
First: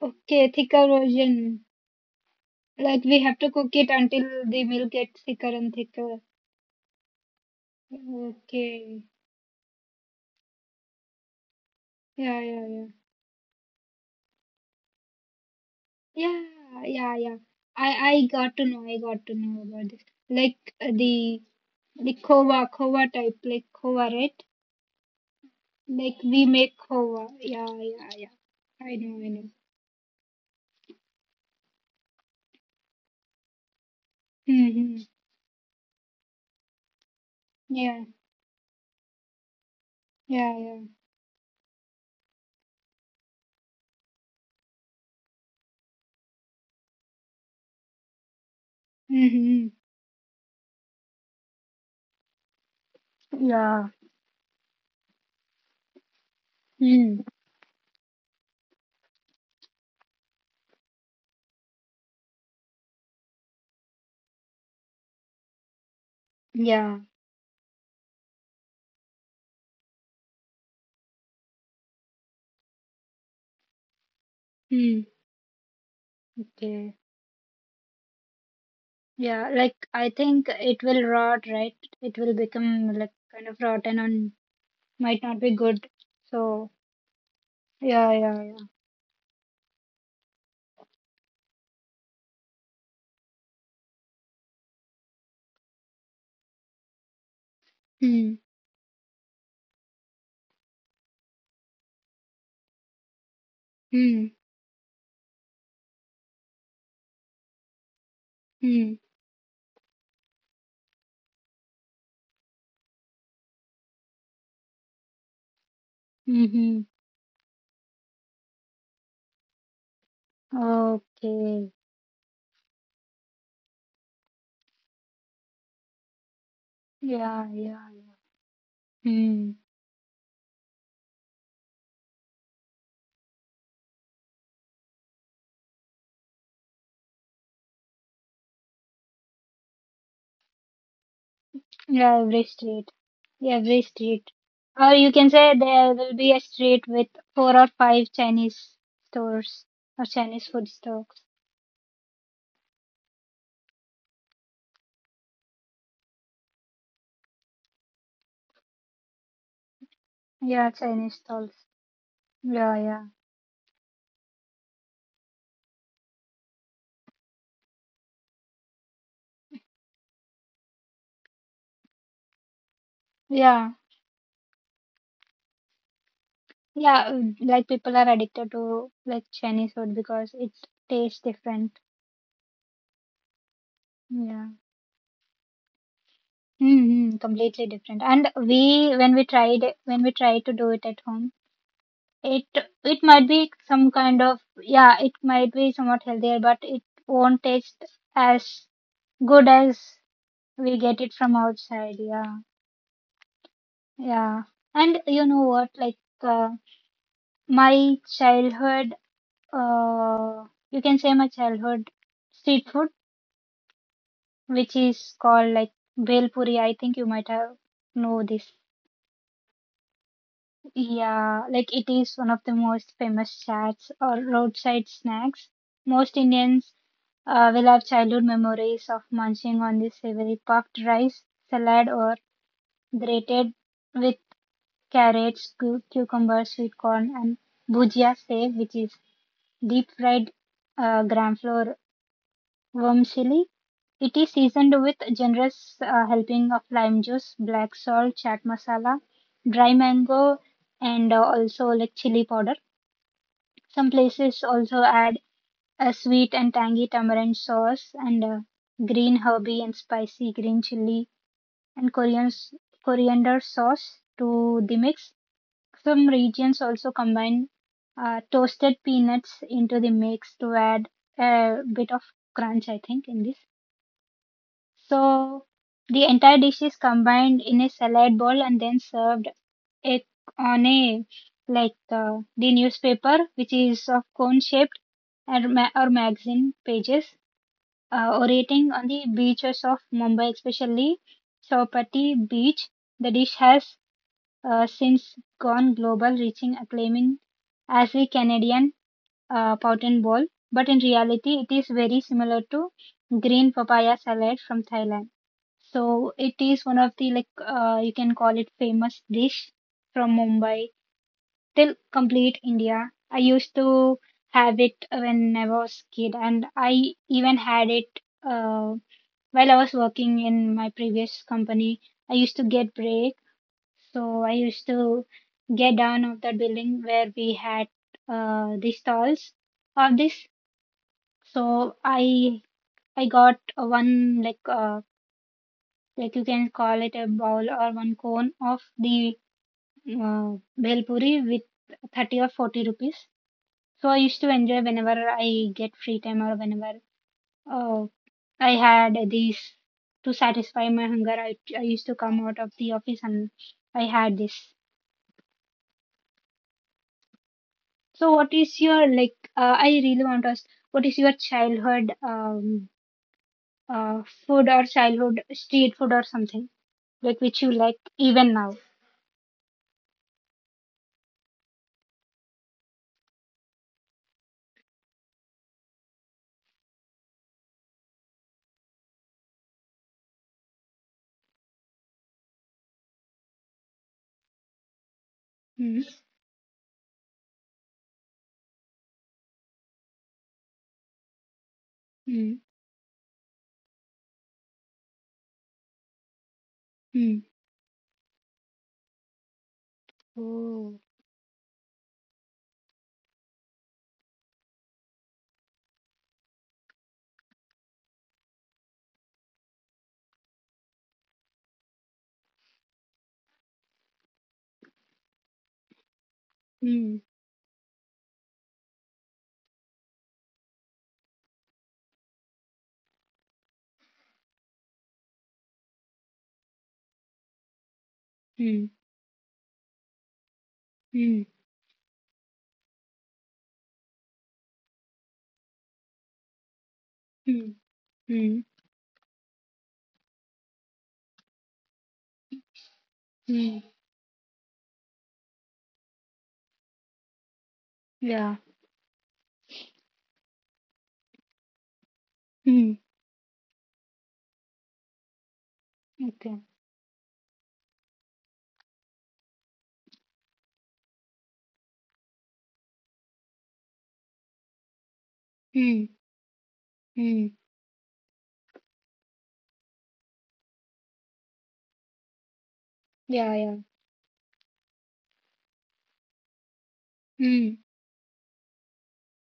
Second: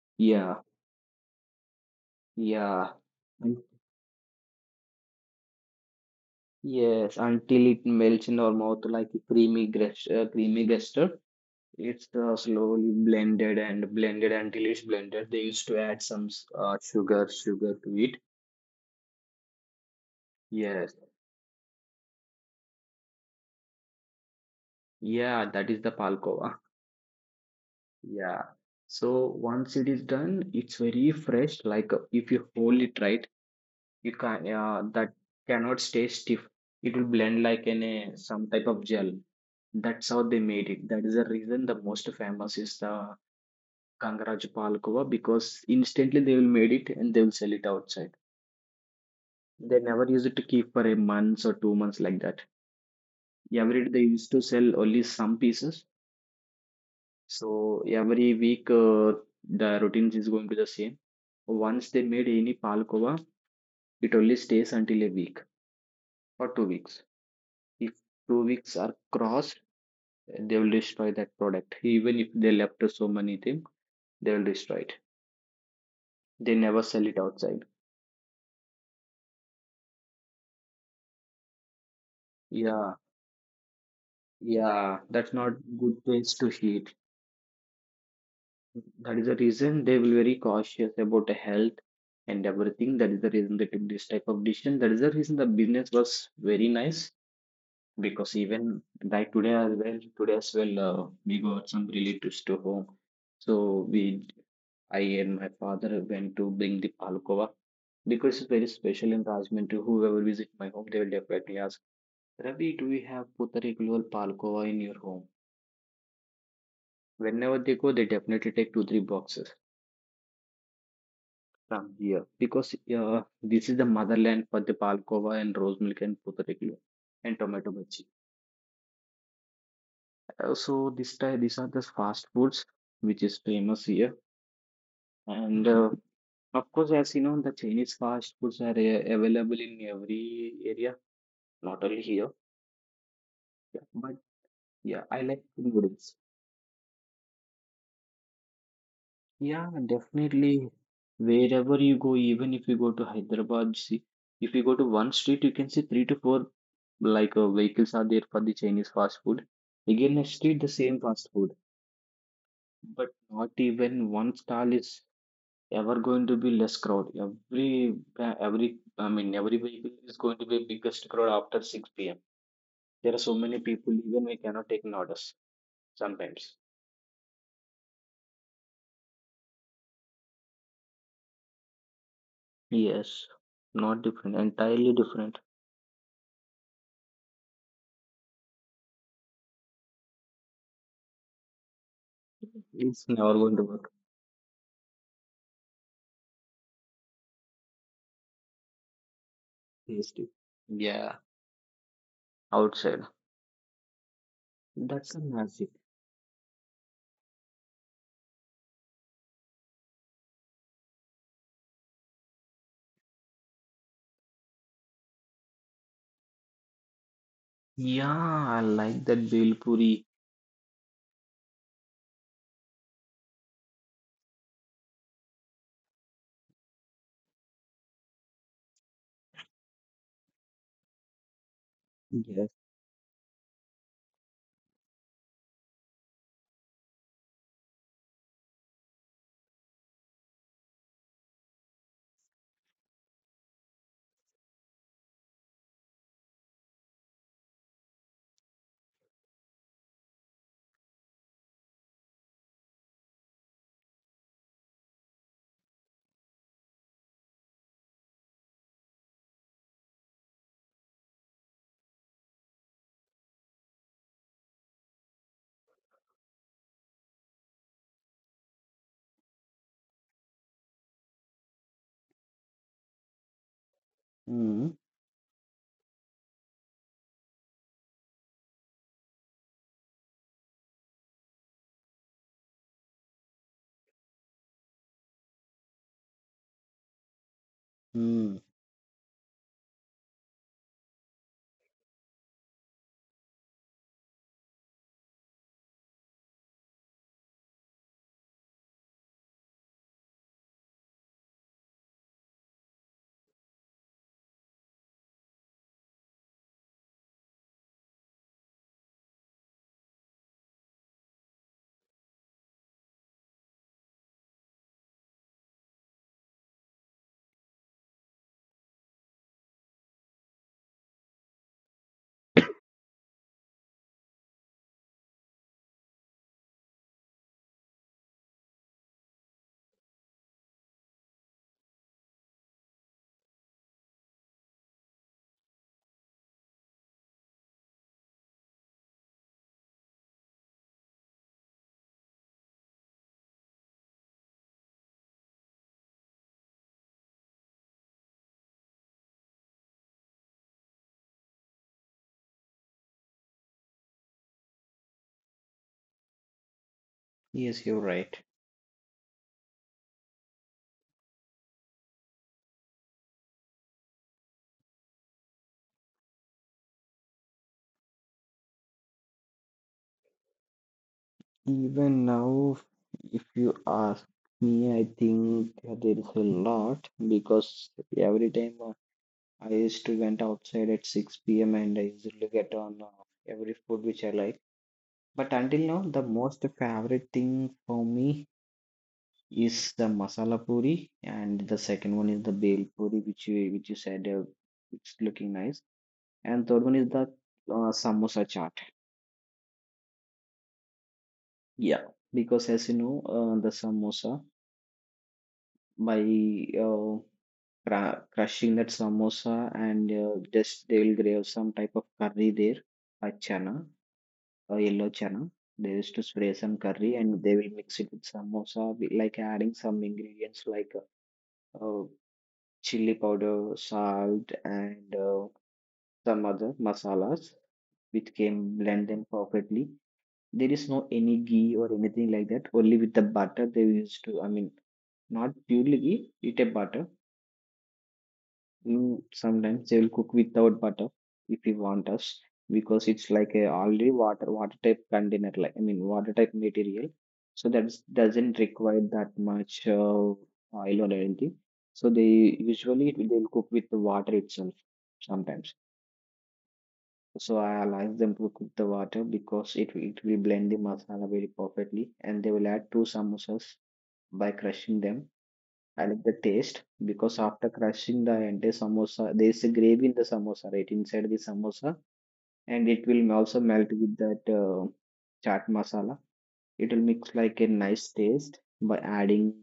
S2: Okay,
S1: Yeah,
S2: thicker version.
S1: yeah.
S2: Like we have to cook it until the milk gets thicker and thicker.
S1: Yes, until it melts in our mouth
S2: Okay.
S1: like a creamy custard. It's
S2: Yeah, yeah, yeah.
S1: slowly blended and blended until it's blended. They used to add
S2: Yeah, yeah,
S1: sugar,
S2: yeah.
S1: sugar
S2: I
S1: to it.
S2: I got to know. I got to know about this. Like
S1: Yes,
S2: the kova kova type, like kova, right?
S1: yeah, that is the
S2: Like we
S1: palkova.
S2: make kova. Yeah, yeah, yeah.
S1: Yeah.
S2: I know,
S1: So
S2: I know.
S1: once it is done, it's very fresh. Like if you hold it right, you can
S2: Mm-hmm.
S1: that cannot stay stiff. It will blend like in
S2: Yeah,
S1: a some type of gel. That's how they
S2: yeah,
S1: made
S2: yeah.
S1: it. That is the reason the most famous is the Kangaraj Palkova because instantly they will made it and they will sell it outside.
S2: Mm-hmm.
S1: They never use it to keep for a month or 2 months like that. Every day
S2: Yeah.
S1: they used to sell only some pieces.
S2: Mm.
S1: So every week the routines is going to the same. Once they made any Palkova, it only stays until a week or 2 weeks.
S2: Yeah.
S1: If 2 weeks are crossed, they will destroy that product. Even if they left so many things, they will destroy it.
S2: Mm.
S1: They never
S2: Okay.
S1: sell it outside.
S2: Yeah, like I think it will rot, right? It will
S1: Yeah.
S2: become like kind of rotten and
S1: Yeah,
S2: might
S1: that's
S2: not
S1: not
S2: be good.
S1: good place to
S2: So
S1: heat.
S2: yeah, yeah, yeah.
S1: That is the reason they will very cautious about the health and everything. That is the reason they took this type of decision. That is the reason the business was very nice because
S2: Mm.
S1: even like today as well, we got some relatives to home. So
S2: Mm.
S1: I and my father went to bring the palkova because it's very
S2: Mm.
S1: special in Rajmundry. Whoever visit my home, they will definitely ask, Ravi, do we have Putari Gulwal Palkova in your home?
S2: Mm-hmm.
S1: Whenever they go, they definitely take two, three boxes
S2: Okay.
S1: from here because this is the motherland for the palkova and rose milk and potato and
S2: Yeah,
S1: tomato
S2: yeah.
S1: bhaji.
S2: Hmm.
S1: So this type, these are the fast foods which is famous here, and of course, as you know, the Chinese fast foods are available in every area, not only
S2: Yeah,
S1: here.
S2: every street. Yeah, every
S1: Yeah, but
S2: street. Or
S1: yeah,
S2: you
S1: I
S2: can
S1: like
S2: say there will
S1: noodles.
S2: be a street with four or five Chinese stores
S1: Yeah,
S2: or Chinese food
S1: definitely.
S2: stores.
S1: Wherever you go, even if you go to Hyderabad, see, if you go to one street, you can see three to four like vehicles are there for the Chinese fast food. Again, next street, the
S2: Yeah,
S1: same
S2: Chinese
S1: fast food,
S2: stalls. Yeah, yeah.
S1: but not even one stall is ever going to be less crowd. Every I mean, every vehicle is going to be biggest crowd after 6 p.m. There are so many
S2: Yeah.
S1: people, even we cannot take an orders sometimes.
S2: Yeah, mm, like people are addicted to like Chinese food because it tastes different.
S1: Yes, not different,
S2: Yeah.
S1: entirely different.
S2: Mm-hmm, completely different. And we when we tried to do it at home, It it
S1: It's
S2: might
S1: never
S2: be
S1: going to work.
S2: some kind of, yeah, it might be somewhat healthier, but it won't taste as good as
S1: Tasty.
S2: we get it
S1: Yeah,
S2: from outside. Yeah,
S1: outside.
S2: yeah. And
S1: That's a
S2: you know
S1: magic.
S2: what? Like, uh, my childhood, uh, you can say my childhood street food, which is called like bhel puri. I think you might have know
S1: Yeah,
S2: this.
S1: I like that bhel puri.
S2: Yeah, like it is one of the most famous chats or roadside snacks. Most Indians will have childhood memories of munching on this savory puffed rice salad or
S1: Yes.
S2: grated with carrots, cucumbers, sweet corn, and bhujia sev, which is deep fried gram flour worm chili. It is seasoned with generous helping of lime juice, black salt, chaat masala, dry mango, and also like chili powder. Some places also add a sweet and tangy tamarind sauce, and a green herby and spicy green chili and Korean coriander sauce to the mix. Some regions also combine toasted peanuts into the mix to add a bit of crunch, I think, in this.
S1: Hmm.
S2: So the entire dish is combined in a salad bowl and then served it on a like the newspaper, which is of cone shaped or, or magazine pages
S1: Hmm.
S2: orating on the beaches of Mumbai, especially Chowpatty Beach. The dish has since gone global, reaching acclaiming as the Canadian pot and ball. But in reality, it is very similar to green papaya salad from Thailand. So it is one of the like, you can call it famous dish from Mumbai till complete India. I used to have it when I was kid, and I even had it. Uh, while I was working in my previous company, I used to get break. So I used to get down of that building where we had the stalls of this. So I got one like you can call it a bowl or one cone of the bhel puri with 30 or 40 rupees. So I used to enjoy whenever I get free time or whenever uh, I had these to satisfy my hunger. I used to come out of the office and I had this.
S1: Yes, you're
S2: So,
S1: right.
S2: what is your like? I really want to ask, what is your childhood food or childhood street food or something like which you like even now?
S1: Even now, if you ask me, I think there is a lot because every time I used to went outside at 6 p.m. and I usually get on every food which I like. But until now,
S2: Mm,
S1: the most favorite thing for me is the masala puri, and the second one is the
S2: mm,
S1: bel puri, which you said it's looking nice, and third one is the
S2: mm.
S1: samosa chaat.
S2: Oh.
S1: Yeah, because as you know, the samosa by uh, crushing that samosa and just they will grate some type of curry there, a chana, a yellow chana. They used to spray some curry
S2: Mm,
S1: and they will mix it with samosa, with, like adding some ingredients like uh, uh, chili powder, salt, and some other masalas which can blend
S2: mm,
S1: them perfectly. There is no any
S2: mm,
S1: ghee or anything like that. Only with the butter they used to. I mean, not purely ghee, it a butter.
S2: mm, mm,
S1: Mm, sometimes they will cook without butter if you want us because it's like a
S2: mm.
S1: already water type container. Like I mean, water type material. So that doesn't
S2: Yeah.
S1: require that much oil or anything. So they usually
S2: Mm.
S1: they'll cook with the water itself sometimes.
S2: Okay.
S1: So I allow them to cook the water because it will blend the masala very perfectly and they will add two samosas by crushing them. I like
S2: Mm,
S1: the taste because after
S2: mm.
S1: crushing the entire samosa, there is a gravy in the samosa, right inside the samosa, and it will also
S2: Yeah,
S1: melt
S2: yeah.
S1: with that chaat masala. It will mix like a
S2: Mm,
S1: nice taste by adding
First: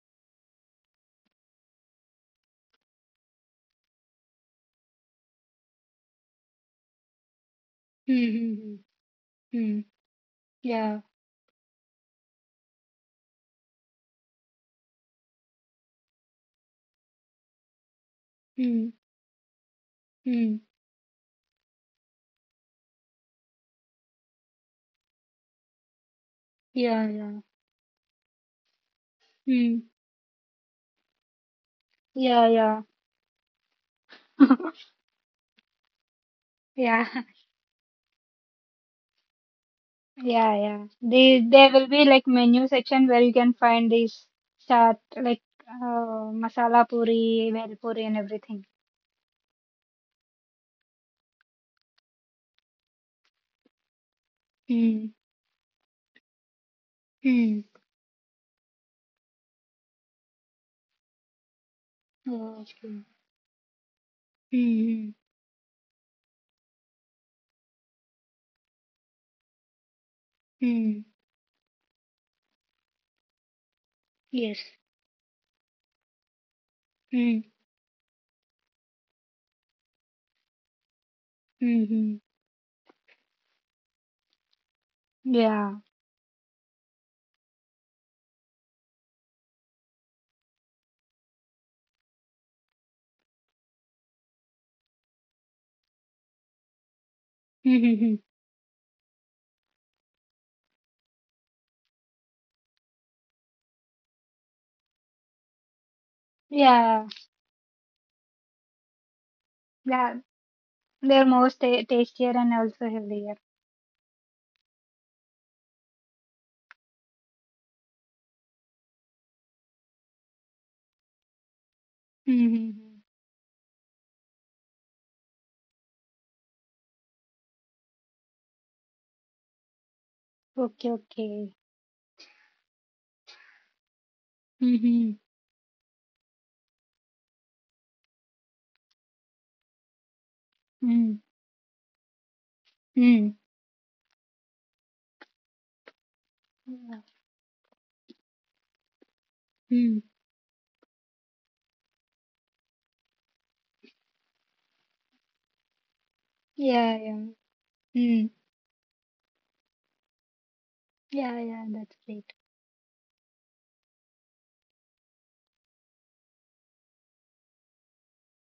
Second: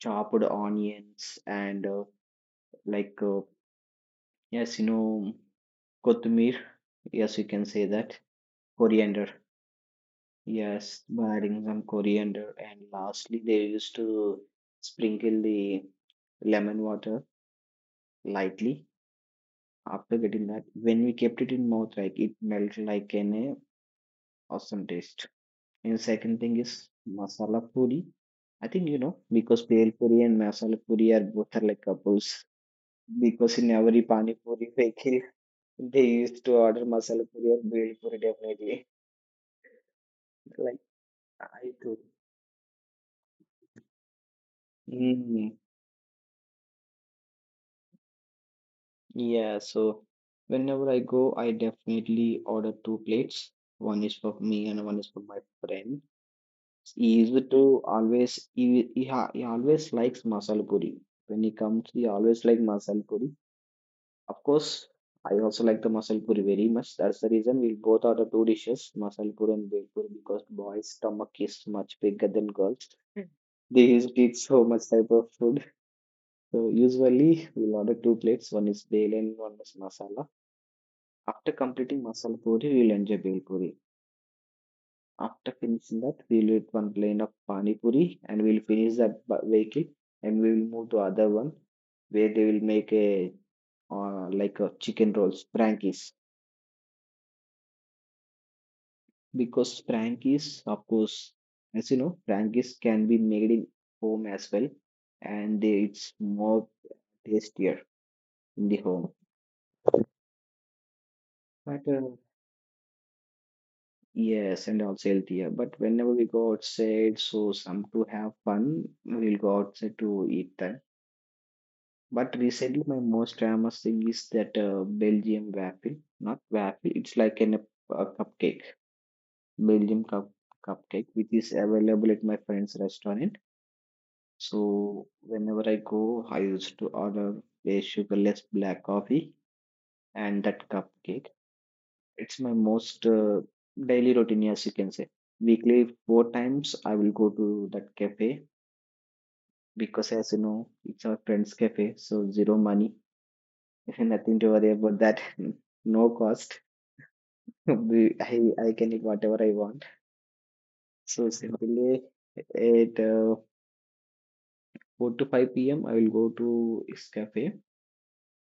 S1: chopped onions and like uh, yes, kothmir. Yes, you can say
S2: mm,
S1: that
S2: mm,
S1: coriander.
S2: mm. Mm. Yeah.
S1: Yes, by adding some coriander. And lastly, they used to sprinkle the lemon water lightly
S2: Mm.
S1: after getting
S2: Hmm.
S1: that. When we kept it in mouth, like it melted like an awesome taste. And second thing is
S2: Yeah, yeah.
S1: masala puri. I think you know because
S2: Hmm.
S1: pale puri and masala puri are both are like couples.
S2: Yeah, yeah.
S1: Because in every pani puri *laughs*
S2: *laughs*
S1: bakery, they used to order
S2: Yeah,
S1: masala puri or pale puri definitely.
S2: *laughs* yeah,
S1: Like
S2: yeah. They there
S1: I
S2: will
S1: do.
S2: be like menu section where you can find these start like
S1: Mm.
S2: masala puri, bhel puri, and everything.
S1: Yeah, so whenever I go, I definitely order two plates. One is for me and one is
S2: Hmm.
S1: for my friend. He is
S2: Hmm.
S1: to always he, he, ha- he always likes masala puri. When he comes, he always
S2: Oh,
S1: like
S2: okay. Hmm.
S1: masala puri. Of course,
S2: Hmm,
S1: I also like the masala puri very much. That's the reason we both order two dishes, masala puri and bhel puri, because boys'
S2: hmm.
S1: stomach is much bigger than girls. They used to eat
S2: Yes.
S1: so much type of food. So
S2: Hmm.
S1: usually we'll order two plates. One is bhel and one is masala. After
S2: Hmm,
S1: completing
S2: hmm.
S1: masala puri, we will enjoy bhel puri. After
S2: Yeah.
S1: finishing that, we will eat one plane of pani puri and we will finish that vehicle and we will move to other one where they will make a like a chicken rolls, frankies.
S2: Hmm. *laughs* Hmm, hmm.
S1: Because frankies, of course, as you know, frankies can be made in home as well, and they, it's more
S2: Yeah.
S1: tastier in the home.
S2: Yeah. They're most ta
S1: But
S2: tastier and also healthier.
S1: Yes, and also healthier. But whenever we go outside, so some to have fun, we'll go outside to eat that. But
S2: Hmm, hmm, hmm.
S1: recently, my most famous thing is that Belgium waffle, not waffle. It's like an, a cupcake, Belgium cup
S2: Okay.
S1: cupcake, which
S2: Okay.
S1: is available at my friend's restaurant. So
S2: Hmm.
S1: whenever I go, I used to order a sugarless black coffee and that
S2: Hmm.
S1: cupcake. It's my most
S2: Hmm.
S1: daily routine, yes, you can say. Weekly, four times I
S2: Hmm.
S1: will go to that cafe
S2: Hmm.
S1: because, as you know, it's our friend's cafe, so zero money, *laughs* nothing to worry about that, *laughs* no cost.
S2: Yeah, yeah.
S1: *laughs* We-
S2: Hmm.
S1: I, I can eat whatever I want. So
S2: Yeah, yeah, that's
S1: simply
S2: great.
S1: at 4 to 5 p.m., I will go to his cafe.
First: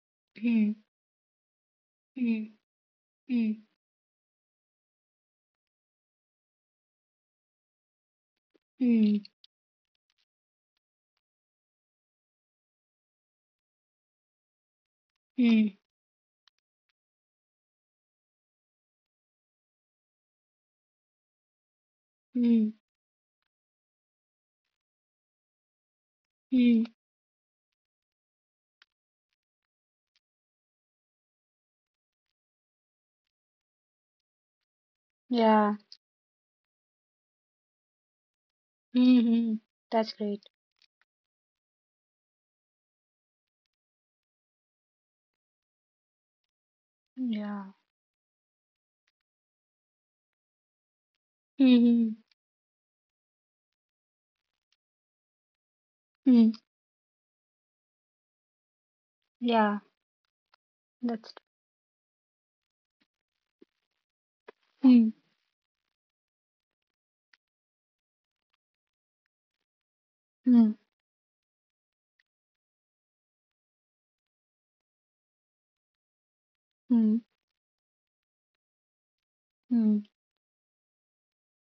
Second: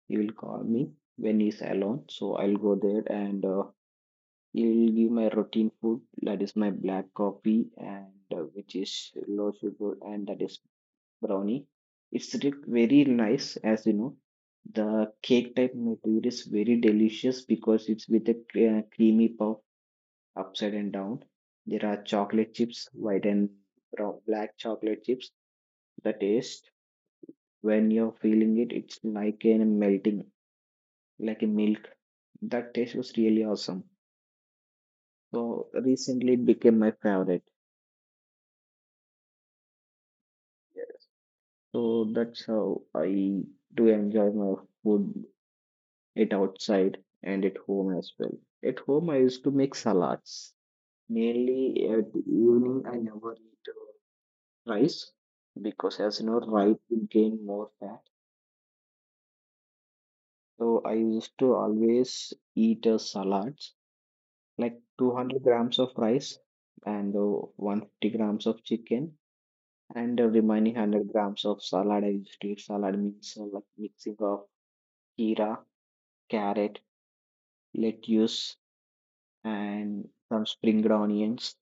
S1: He will call
S2: Hmm.
S1: me when he's alone, so
S2: Hmm.
S1: I'll go there and
S2: Hmm.
S1: it'll be my routine food, that is my black coffee, and which is
S2: Hmm.
S1: low sugar, and that is brownie. It's very nice, as you know. The cake type
S2: Hmm.
S1: material is very delicious because it's with a creamy puff upside and down. There are chocolate
S2: Hmm.
S1: chips, white and brown, black chocolate chips. The taste,
S2: Mm.
S1: when you're feeling it, it's like a melting, like a milk. That taste was really awesome. So
S2: Yeah.
S1: recently it became my favorite.
S2: Hmm, hmm. That's great.
S1: Yes. So that's how I do enjoy my food, it outside and at
S2: Yeah.
S1: home as well. At home, I used to make salads.
S2: Hmm,
S1: Mainly
S2: hmm.
S1: at the evening, I never eat rice because, as you know,
S2: Mm.
S1: rice will gain more fat.
S2: Yeah,
S1: So I
S2: that's
S1: used to always eat salads, like
S2: Hmm.
S1: 200 grams of rice and 150 grams of chicken and
S2: Hmm.
S1: remaining 100 grams of salad. I used to eat salad means like mixing of kira, carrot,
S2: Hmm.
S1: lettuce
S2: Hmm.
S1: and some spring onions,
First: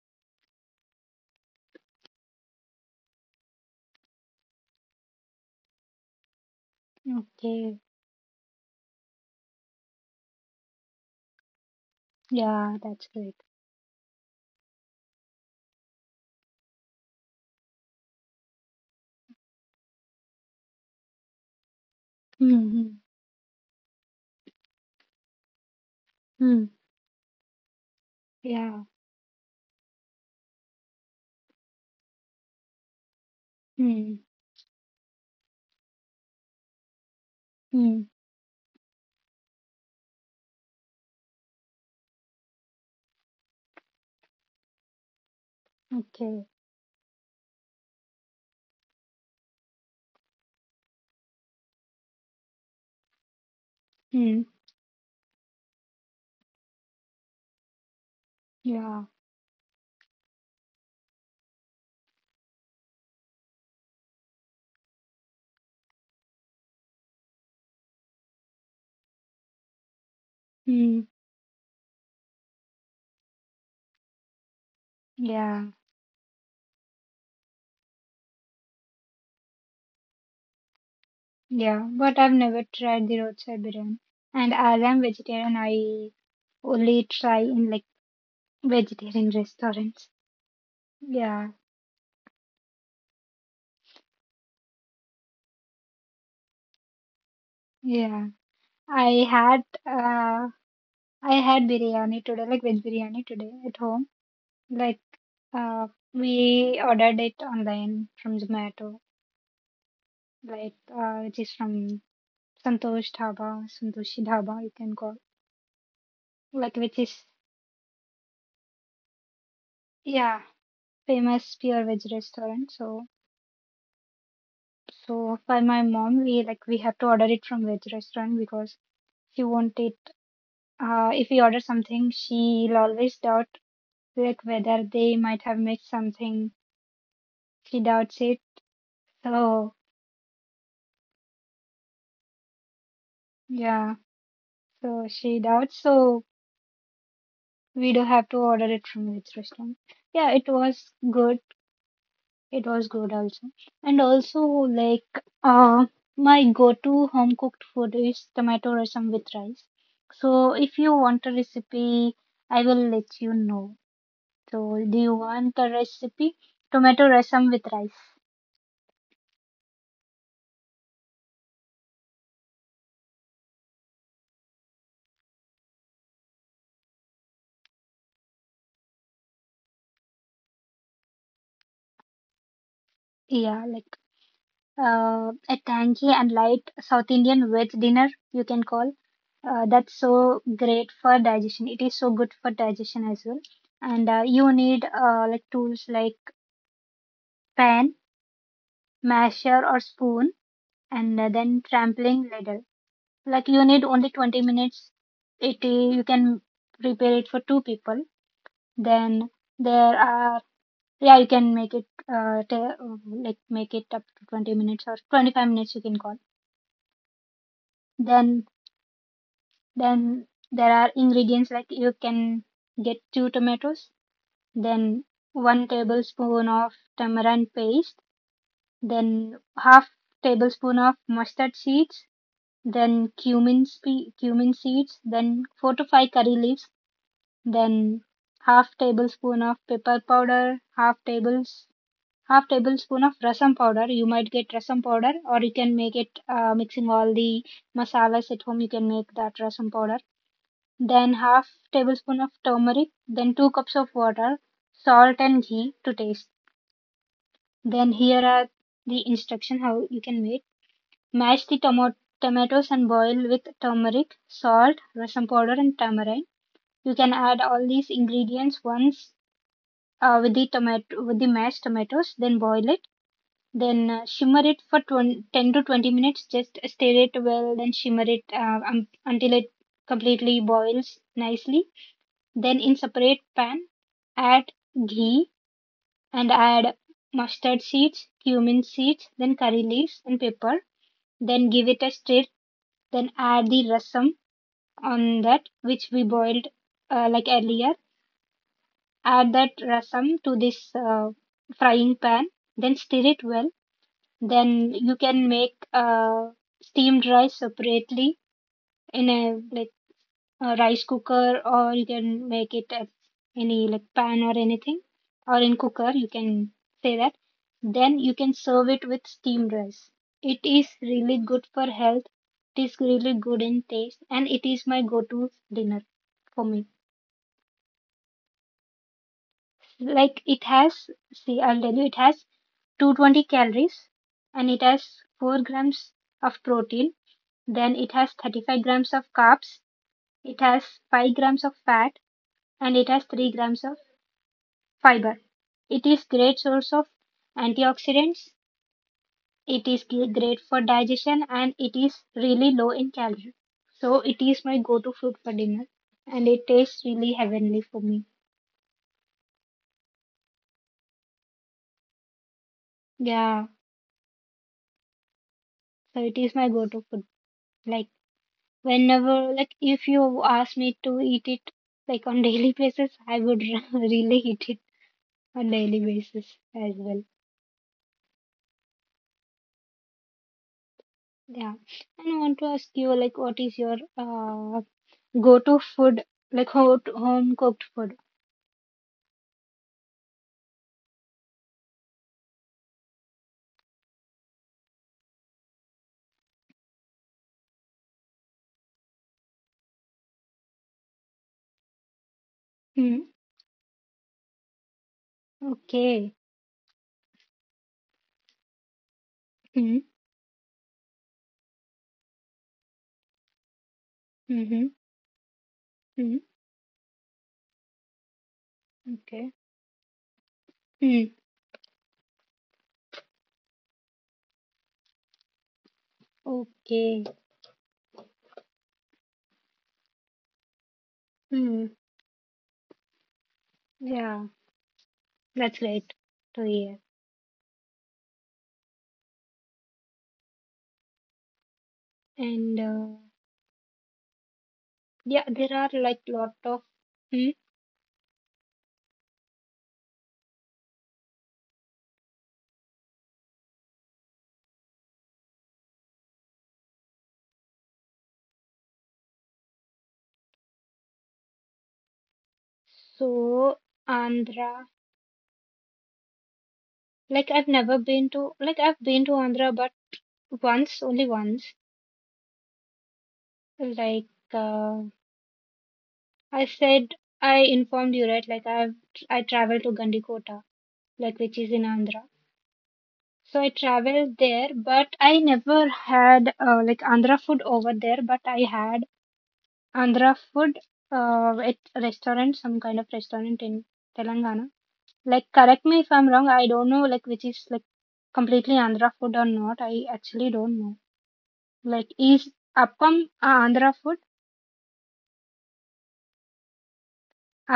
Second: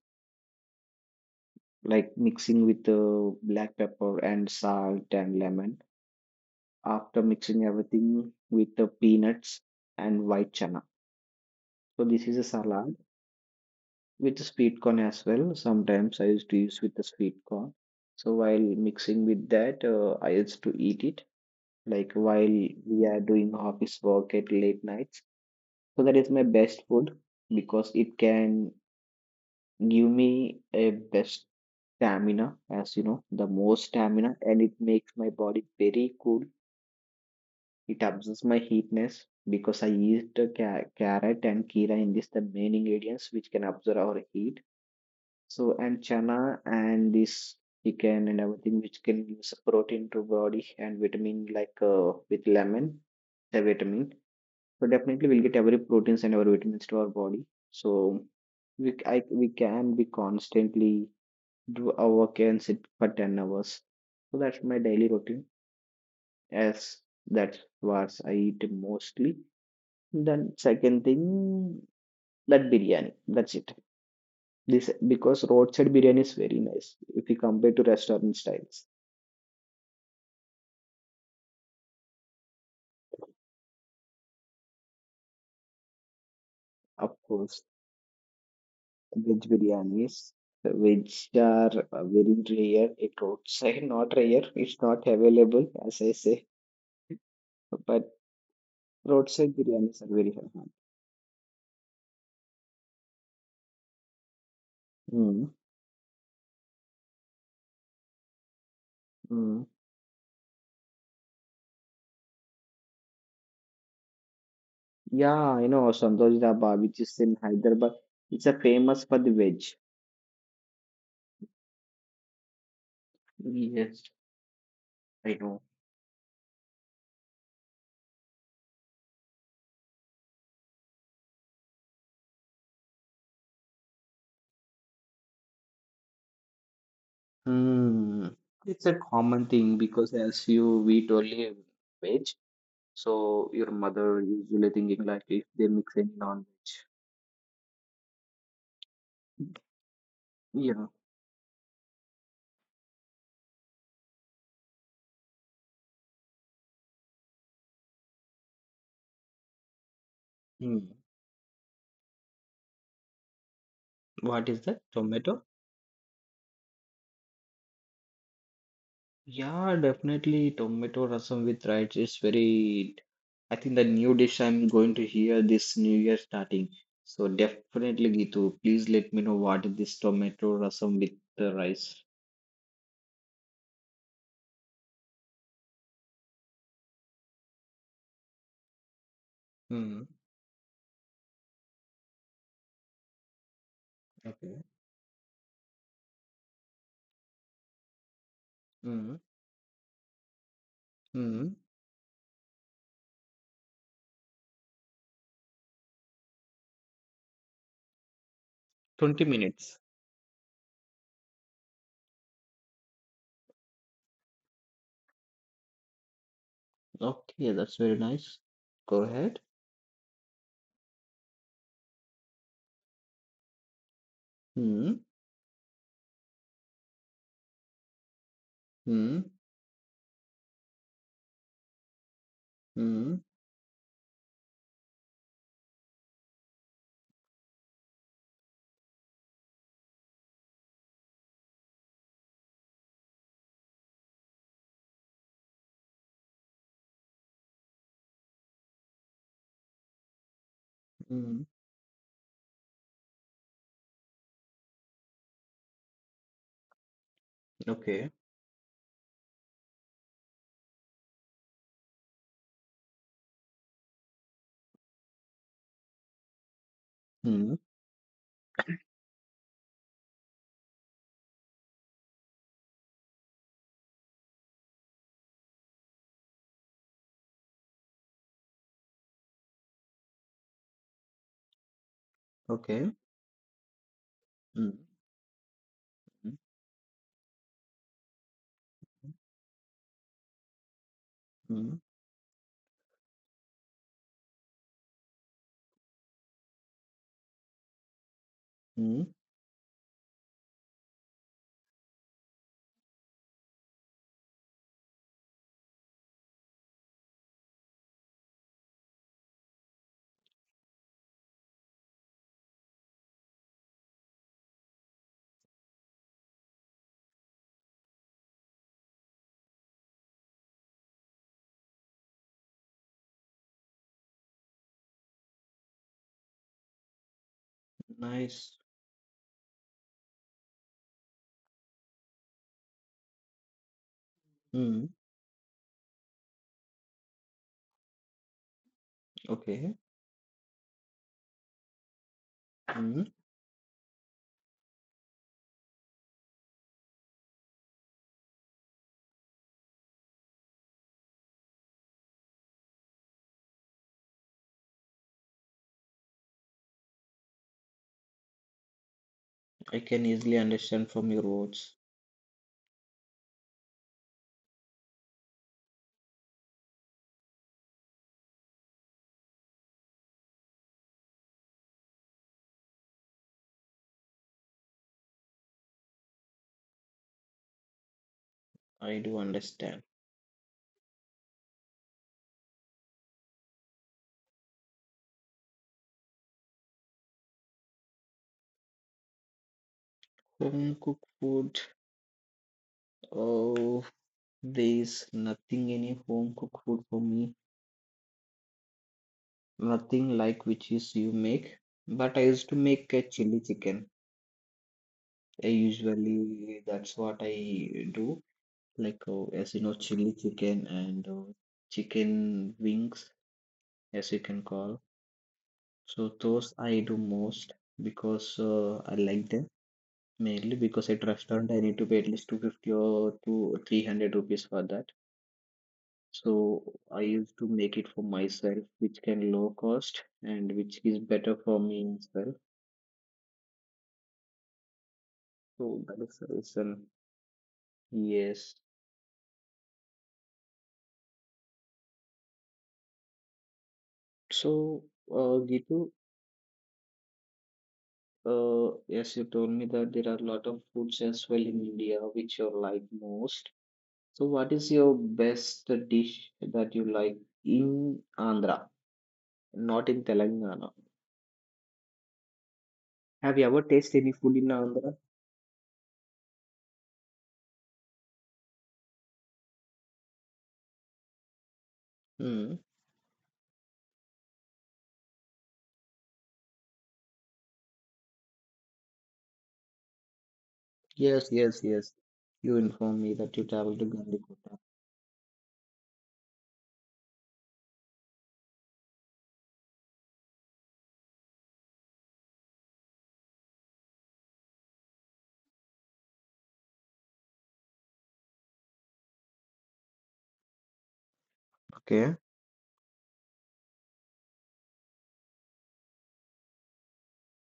S1: like mixing with black pepper and salt and lemon. After mixing
S2: Okay.
S1: everything with the peanuts and white chana. So this is a
S2: Yeah,
S1: salad
S2: that's great.
S1: with the sweet corn as well. Sometimes I used to use with the sweet corn. So while mixing with that, I used to eat it like while
S2: Hmm, hmm.
S1: we are doing office work at late nights. So that is my
S2: Hmm.
S1: best food because it can
S2: Yeah.
S1: give me a best stamina, as you know, the more
S2: Hmm.
S1: stamina, and it makes my body very cool. It
S2: Hmm.
S1: absorbs my heatness because I used the carrot and kira in this the main ingredients which can absorb our heat. So and
S2: Okay.
S1: chana and this chicken and everything which can give us protein to body and vitamin like with lemon, the vitamin.
S2: Hmm.
S1: So definitely we'll get every proteins and our vitamins to our body. So
S2: Yeah.
S1: we can be constantly do a work and sit for 10 hours. So that's my daily routine. As that's what I eat mostly. Then
S2: Hmm.
S1: second thing that biryani. That's it. This because
S2: Yeah.
S1: roadside biryani is very nice if you compare to restaurant styles.
S2: Yeah, but I've never tried the roadside biryani. And as I'm vegetarian, I only
S1: Of
S2: try
S1: course,
S2: in like vegetarian
S1: veg
S2: restaurants.
S1: biryanis which
S2: Yeah,
S1: are very rare. It roadside *laughs* not rare. It's not available as I say, but
S2: yeah. I
S1: roadside
S2: had
S1: biryanis are very
S2: uh,
S1: hard.
S2: I had biryani today, like veg biryani today at home. Like
S1: Mm,
S2: uh, we ordered it online from Zomato,
S1: mm.
S2: like which is from Santosh Dhaba, Santoshi Dhaba, you can call,
S1: Yeah, you know Santosh
S2: like
S1: Dhaba,
S2: which
S1: which is
S2: is
S1: in Hyderabad. It's a famous for the veg.
S2: yeah, famous pure veg restaurant. So.
S1: Yes, I
S2: So
S1: know.
S2: for my mom, we like we have to order it from veg restaurant because she won't it. If we order something, she'll always doubt like whether they might have mixed something. She doubts
S1: Hmm.
S2: it.
S1: It's a common
S2: So
S1: thing because as you eat only veg, so your
S2: yeah,
S1: mother usually
S2: so
S1: thinking like
S2: she
S1: if they
S2: doubts.
S1: mix any
S2: So
S1: non-veg.
S2: we do have to order it from veg restaurant. Yeah, it was
S1: Yeah.
S2: good. It was good also. And also like my go-to home cooked food is tomato rasam with rice. So if
S1: Hmm.
S2: you want a recipe, I will let you know.
S1: What is
S2: So
S1: that?
S2: do you
S1: Tomato?
S2: want a recipe? Tomato rasam with rice.
S1: Yeah, definitely tomato rasam with rice is very I think the new dish I'm going to hear this new year starting. So definitely Gitu, please let me know what is this tomato rasam with the rice.
S2: Yeah, like a tangy and light South Indian veg dinner you can call. That's
S1: Hmm.
S2: so great for digestion. It is so good for digestion as well. And you
S1: Okay.
S2: need like tools like pan
S1: Hmm.
S2: masher or spoon and
S1: Hmm.
S2: then trampling ladle. Like you need only 20 minutes. It you can prepare it for two people.
S1: 20
S2: Then
S1: minutes.
S2: there are yeah you can make it uh, ta- like make it up to 20 minutes or 25 minutes you can call.
S1: Okay, that's very nice.
S2: Then
S1: Go ahead.
S2: then there are ingredients like you can get two tomatoes,
S1: Hmm.
S2: then one tablespoon of tamarind paste,
S1: Hmm.
S2: then half tablespoon of mustard seeds, then
S1: Hmm.
S2: cumin seeds, then 4 to 5 curry leaves, then half tablespoon of pepper powder, half tablespoon of rasam powder. You might get rasam powder or you can make it mixing all the masalas at home you can make that rasam powder. Then
S1: Hmm.
S2: half tablespoon of turmeric, then 2 cups of water, salt and ghee to taste. Then
S1: Okay.
S2: here are the instruction how you can make. Mash the tomatoes and boil with turmeric, salt, rasam powder, and tamarind. You can add
S1: Hmm.
S2: all these ingredients once with the tomato with the mashed tomatoes. Then boil it. Then shimmer it for 20, 10 to 20 minutes. Just stir it well. Then shimmer it until it completely boils nicely. Then in
S1: Okay.
S2: separate pan, add
S1: Hmm.
S2: ghee and
S1: Hmm.
S2: add mustard seeds, cumin seeds, then curry leaves and pepper. Then give
S1: Hmm.
S2: it a stir. Then add the rasam on that which we boiled like earlier.
S1: Mm.
S2: Add that rasam to this frying pan. Then stir it well. Then you can make steamed rice separately in a like a rice cooker or you can make it at any like pan or anything or in cooker you can say that, then you can serve it with steamed rice. It is really good for health, it is really good in taste and it is my go-to dinner for me.
S1: Nice.
S2: Like it has see I'll tell you it has 220 calories and it
S1: Hmm.
S2: has 4 grams of protein then it has 35 grams of carbs,
S1: Okay.
S2: it has 5 grams of fat and it has
S1: Hmm,
S2: 3 grams of Fiber. It is great source of antioxidants. It is great for digestion and it is really low in calorie. So it is my go-to food for dinner and it tastes really heavenly for me.
S1: I can easily understand from your words.
S2: Yeah, so it is my go-to food. Like whenever, like if you ask me to eat it like on *laughs* daily basis, I would *laughs* really eat it on daily basis as well.
S1: I do understand.
S2: Yeah, and I want to ask you like what is your Go to food, like hot, home cooked food.
S1: Home cooked food. Oh, there is nothing any home cooked food for me. Nothing like which is you make. But I used to make
S2: Hmm.
S1: a chili chicken. I
S2: Okay.
S1: usually that's what I do. Like oh, as you
S2: Hmm.
S1: know, chili chicken and chicken wings, as you can
S2: Mm-hmm.
S1: call. So
S2: Hmm.
S1: those I do most because I
S2: Okay.
S1: like them. Mainly because
S2: Hmm.
S1: at restaurant I need to pay at least 250 or two 300 rupees for that. So I
S2: Okay.
S1: used to make it for myself, which can low cost and which is better for
S2: Hmm.
S1: me as well.
S2: Yeah, that's
S1: So
S2: great
S1: that is the
S2: to hear.
S1: reason. Yes.
S2: And
S1: So,
S2: yeah, there are
S1: Gitu,
S2: like lot of hmm.
S1: yes, you told me that there are a lot of foods as well in India which you like most. So, what is your best dish that you like in Andhra, not in Telangana? Have you
S2: So
S1: ever tasted any food in
S2: Andhra,
S1: Andhra?
S2: like I've never been to, like I've been to Andhra, but once, only once.
S1: Hmm.
S2: Like uh, I said, I informed you, right? Like I traveled to Gandikota,
S1: Yes, yes,
S2: like which
S1: yes.
S2: is in Andhra.
S1: You informed me that you
S2: So
S1: traveled
S2: I
S1: to
S2: traveled
S1: Gandikota.
S2: there, but I never had like Andhra food over there, but I had Andhra food at a restaurant, some kind of restaurant in Telangana. Like, correct me if I'm wrong, I don't know like which is like completely Andhra food or not. I actually don't know. Like,
S1: Okay.
S2: is appam a Andhra food?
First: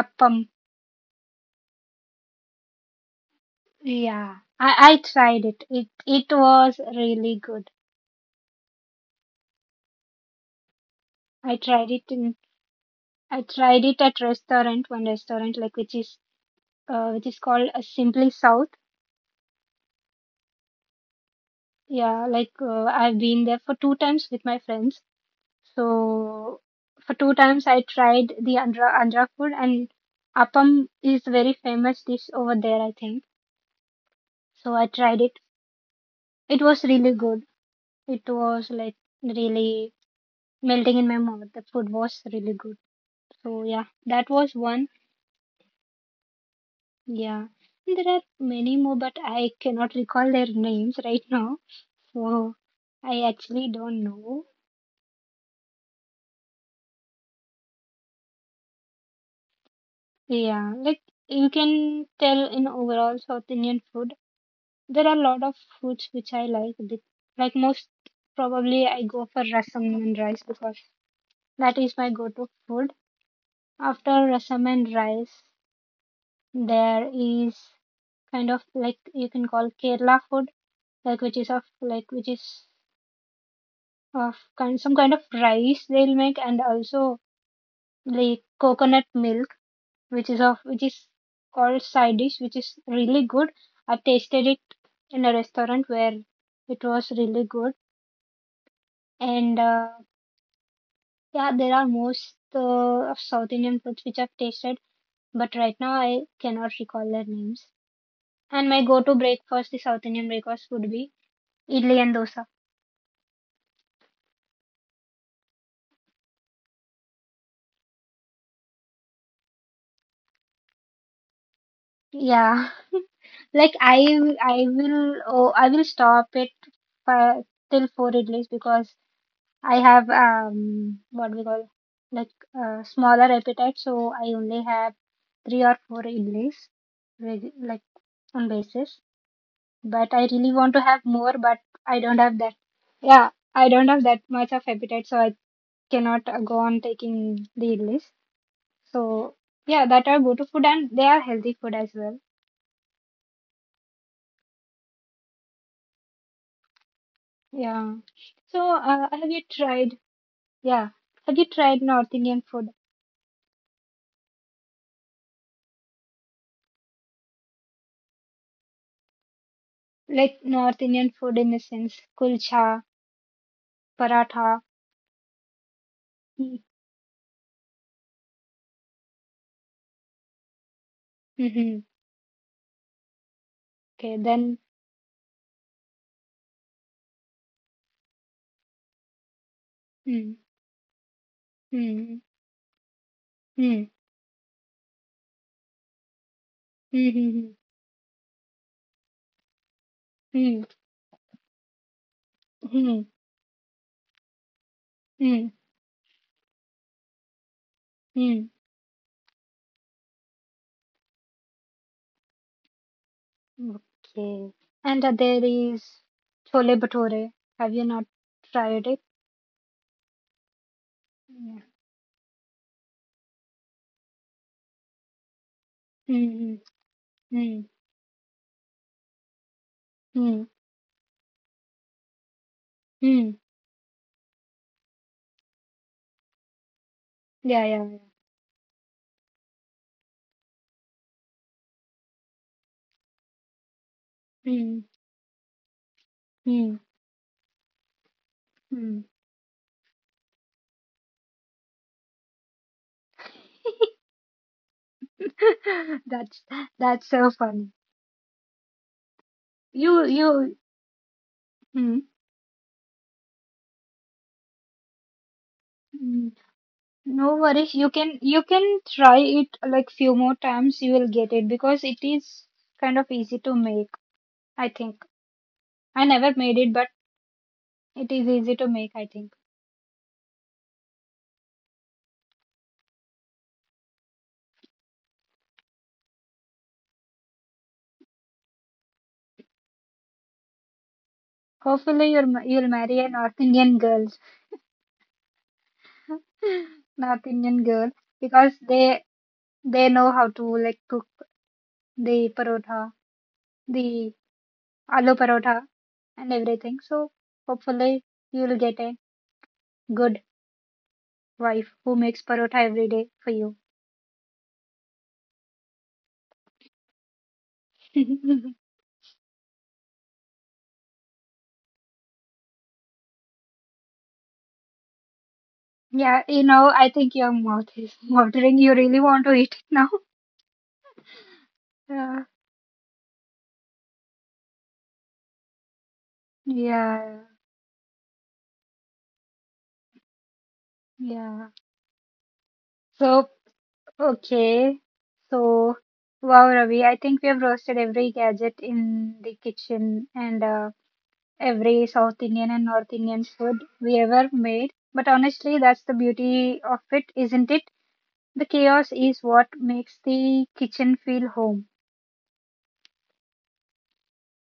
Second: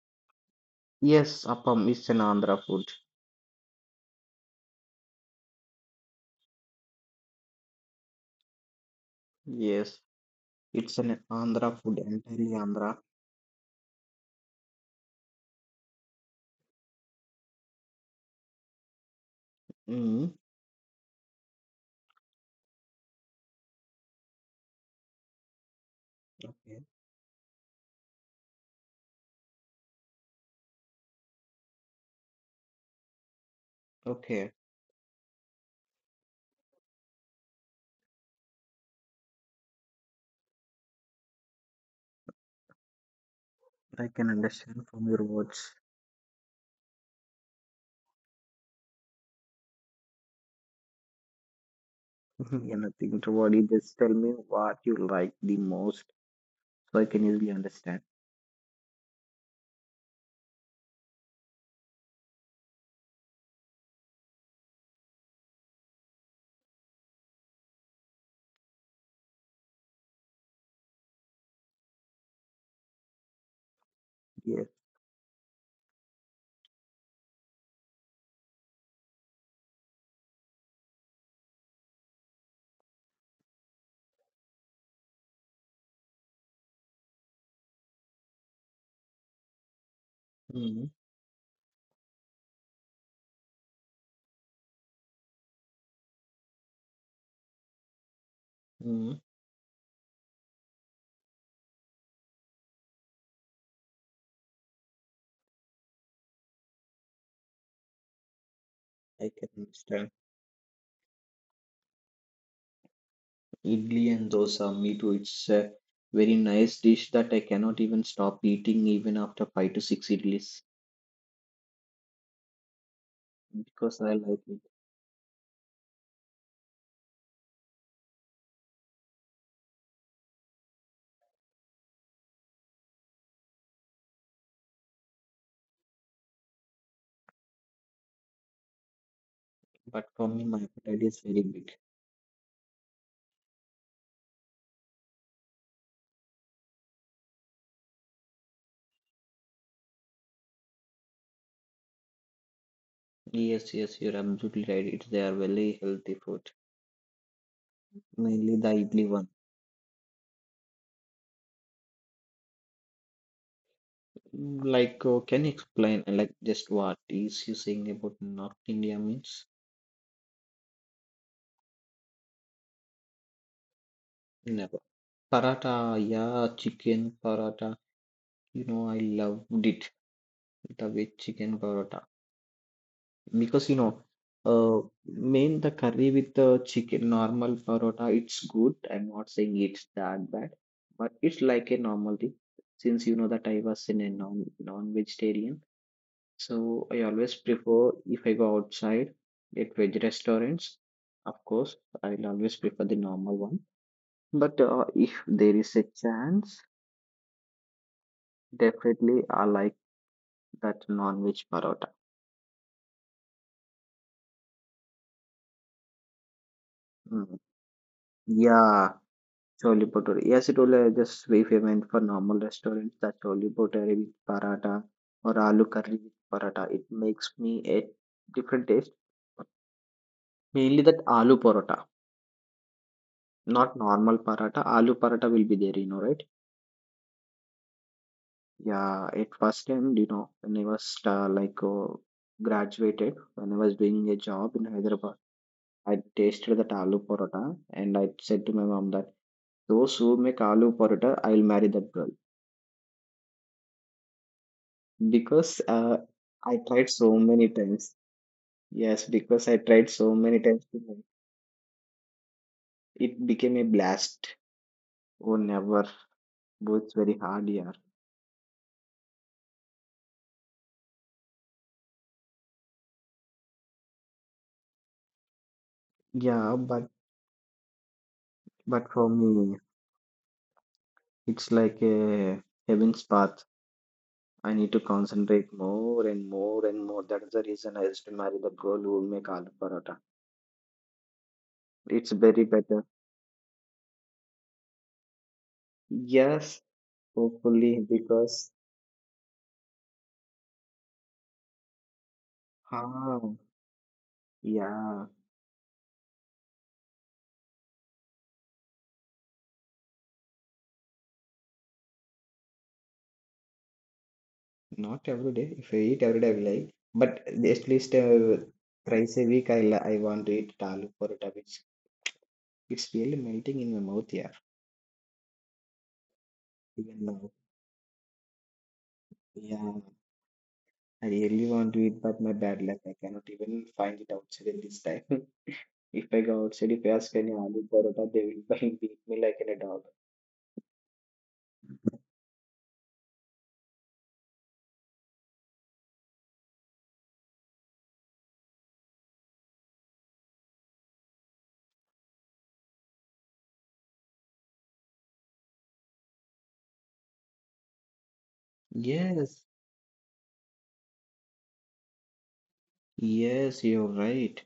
S2: Appam.
S1: Yes, appam is an Andhra food.
S2: Yeah. I tried it. It was really good.
S1: Yes, it's an
S2: I
S1: Andhra
S2: tried
S1: food,
S2: it in
S1: entirely Andhra.
S2: I tried it at restaurant, one restaurant like which is called Simply South.
S1: Mm.
S2: Yeah, like I've been there for two times with my friends. So
S1: Okay.
S2: for two times I tried the Andhra food and appam is very famous dish over there, I think.
S1: Okay.
S2: So I tried it. It was really good. It was like really melting in my mouth. The food was really good. So yeah,
S1: I
S2: that
S1: can
S2: was one.
S1: understand from your words.
S2: Yeah. And There are many more, but I cannot recall their names right now. So
S1: *laughs* Yeah,
S2: I
S1: nothing to worry.
S2: actually
S1: Just
S2: don't
S1: tell me
S2: know.
S1: what you like the most, so I can easily understand.
S2: Yeah, like you can tell in overall South Indian food, there are a lot of foods which I like. Th- Like most probably I go for rasam and rice because that is my go-to food. After rasam
S1: Yes.
S2: and rice, there is kind of like you can call Kerala food, like which is of like which is of kind some kind of rice they'll make and also like coconut milk which
S1: Mm.
S2: is called side dish, which is really good. I tasted it in a restaurant where it was really good,
S1: Mm.
S2: and yeah, there are most of South Indian foods which I've tasted, but right now I cannot recall their names. And my go-to
S1: I can
S2: breakfast, the South
S1: understand.
S2: Indian breakfast, would be idli and dosa.
S1: Idli and dosa, me too. It's a very nice dish that I cannot even stop eating even after five to six idlis,
S2: Yeah, *laughs* like
S1: because I like it.
S2: I will oh I will stop it fi- till four idlis because I have what we call like smaller appetite, so I only have three or four idlis like on basis.
S1: But
S2: But
S1: for
S2: I
S1: me,
S2: really
S1: my
S2: want to
S1: appetite
S2: have
S1: is
S2: more,
S1: very
S2: but
S1: big.
S2: I don't have that. Yeah, I don't have that much of appetite, so I cannot go on taking the idlis. So yeah, that are go to food and they are healthy food as well.
S1: Yes, yes, you're absolutely right. It's they are very healthy food,
S2: Yeah.
S1: mainly the
S2: So
S1: idli one.
S2: have you tried? Yeah, have you tried North Indian food?
S1: Mm, like, can you explain, just what is you saying about North India means?
S2: Like North Indian food in the sense kulcha, paratha.
S1: Never. Paratha, yeah, chicken paratha. You know, I loved it. The way chicken
S2: Mm-hmm.
S1: paratha. Because you know
S2: Okay, then.
S1: uh main the curry with the chicken normal parota it's good, I'm not saying it's that
S2: Mm,
S1: bad, but it's like a normal
S2: mm,
S1: thing, since you know that I was
S2: mm,
S1: in a non-vegetarian, so I
S2: mm,
S1: always
S2: mm,
S1: prefer if I go outside at veg
S2: mm,
S1: restaurants. Of course, I'll always prefer the
S2: mm,
S1: normal one, but if there
S2: mm,
S1: is a chance,
S2: mm.
S1: definitely I like that non-veg parota.
S2: Okay. And there is Chole
S1: Mm.
S2: Bhature. Have you not
S1: Yeah.
S2: tried it?
S1: Chole bhature. Yes, it will just be
S2: Yeah.
S1: famous for normal restaurants. The chole bhature with paratha or aloo curry with
S2: Mm,
S1: paratha.
S2: mm,
S1: It makes me
S2: mm,
S1: a different taste.
S2: mm,
S1: Mainly that aloo paratha,
S2: mm.
S1: not normal paratha. Aloo paratha will be there, you know, right?
S2: Yeah, yeah, yeah.
S1: Yeah, at first time, you know, when I was graduated, when I was doing a job in
S2: Mm,
S1: Hyderabad, I tasted that
S2: mm,
S1: aloo paratha and I said to my mom that
S2: mm.
S1: those who make aloo paratha, I'll marry that girl. Because
S2: *laughs* That's
S1: I tried so
S2: so
S1: many
S2: funny.
S1: times. Yes, because I tried so many times
S2: You.
S1: to make-
S2: Mm,
S1: It became a blast. Oh, never.
S2: mm.
S1: Both very hard,
S2: No
S1: yeah.
S2: worries. You can try it like few more times. You will get it because it is kind of easy to make. I think I never made
S1: Yeah,
S2: it, but
S1: but
S2: it is easy to make.
S1: but
S2: I
S1: for
S2: think.
S1: me, it's like a heaven's path. I need to concentrate more and more and more. That is the reason I used to marry the girl who will make aloo paratha.
S2: Hopefully,
S1: It's very
S2: you'll marry
S1: better.
S2: a North Indian girl, *laughs*
S1: Yes,
S2: North Indian girl,
S1: hopefully
S2: because
S1: because
S2: they know how to like cook the parotha,
S1: ah,
S2: the
S1: yeah.
S2: aloo parotha, and everything. So hopefully, you'll get a good wife who makes parotha every day for
S1: Not every day. If I eat every day, I will like. But at least
S2: you. *laughs*
S1: thrice a week, I want to eat aloo paratha, which it's really melting in my mouth. Yeah,
S2: Yeah, you know,
S1: even
S2: I think
S1: now.
S2: your mouth is watering. You really want to eat
S1: Yeah,
S2: it now?
S1: I really want to eat, but my
S2: Yeah,
S1: bad luck, I cannot even find it outside at this time. *laughs* If I go outside, if I ask
S2: yeah,
S1: any aloo paratha, they will *laughs* beat me like a dog.
S2: yeah. So, okay. So, wow, Ravi, I think we have roasted every gadget in the kitchen and every South Indian and North Indian food we ever made. But honestly, that's the beauty of it, isn't it? The chaos is
S1: Yes,
S2: what makes the kitchen feel home.
S1: yes, you're right.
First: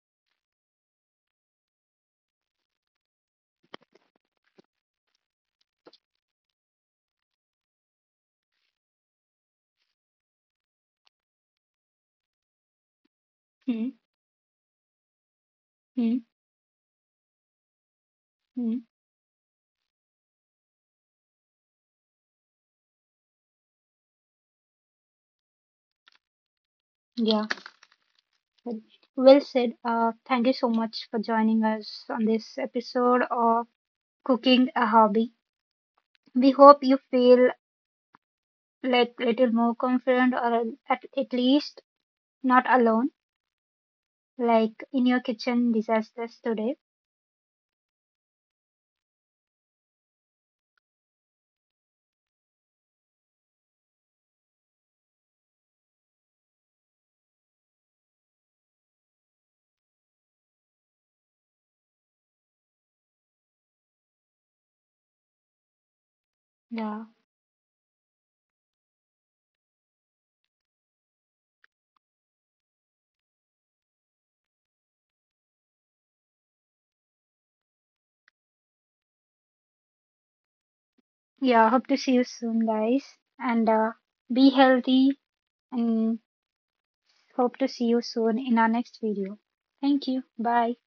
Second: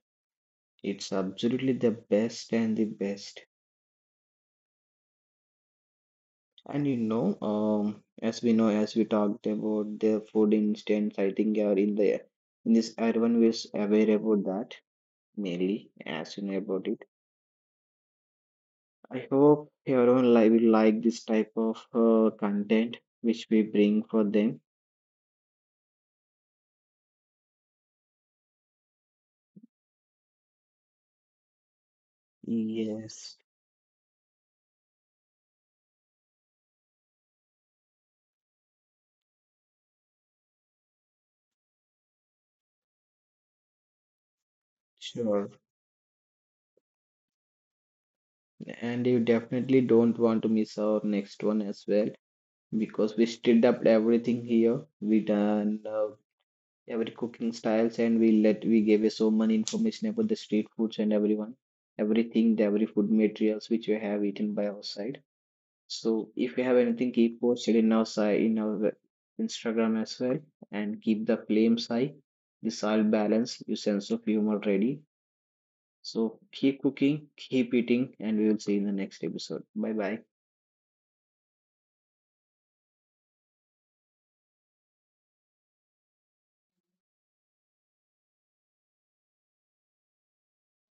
S1: It's absolutely the best. And you know, as we know, as we talked about the food instance, I think you are in the in this everyone is
S2: Hmm.
S1: aware about that mainly
S2: Hmm.
S1: as you know about it.
S2: Hmm.
S1: I hope everyone will like this type of content which we bring for them.
S2: Yeah. Well said. Thank you so much for joining us on this episode
S1: Yes,
S2: of Cooking a Hobby. We hope you feel like little more confident or at least not alone, like in your
S1: sure.
S2: kitchen disasters today.
S1: And you definitely don't want to miss our next one as well, because we stirred up everything here. We done. Every cooking styles and we let we gave you so many information about the street foods and everyone everything the every food materials which we have eaten by our side. So if you have anything
S2: Yeah.
S1: keep posted in our side in our instagram as well, and keep the flames high, this all balance your sense of humor ready. So keep cooking, keep eating, and we will see you in the next episode. Bye bye.
S2: Yeah. Hope to see you soon, guys. And be healthy and hope to see you soon in our next video. Thank you. Bye.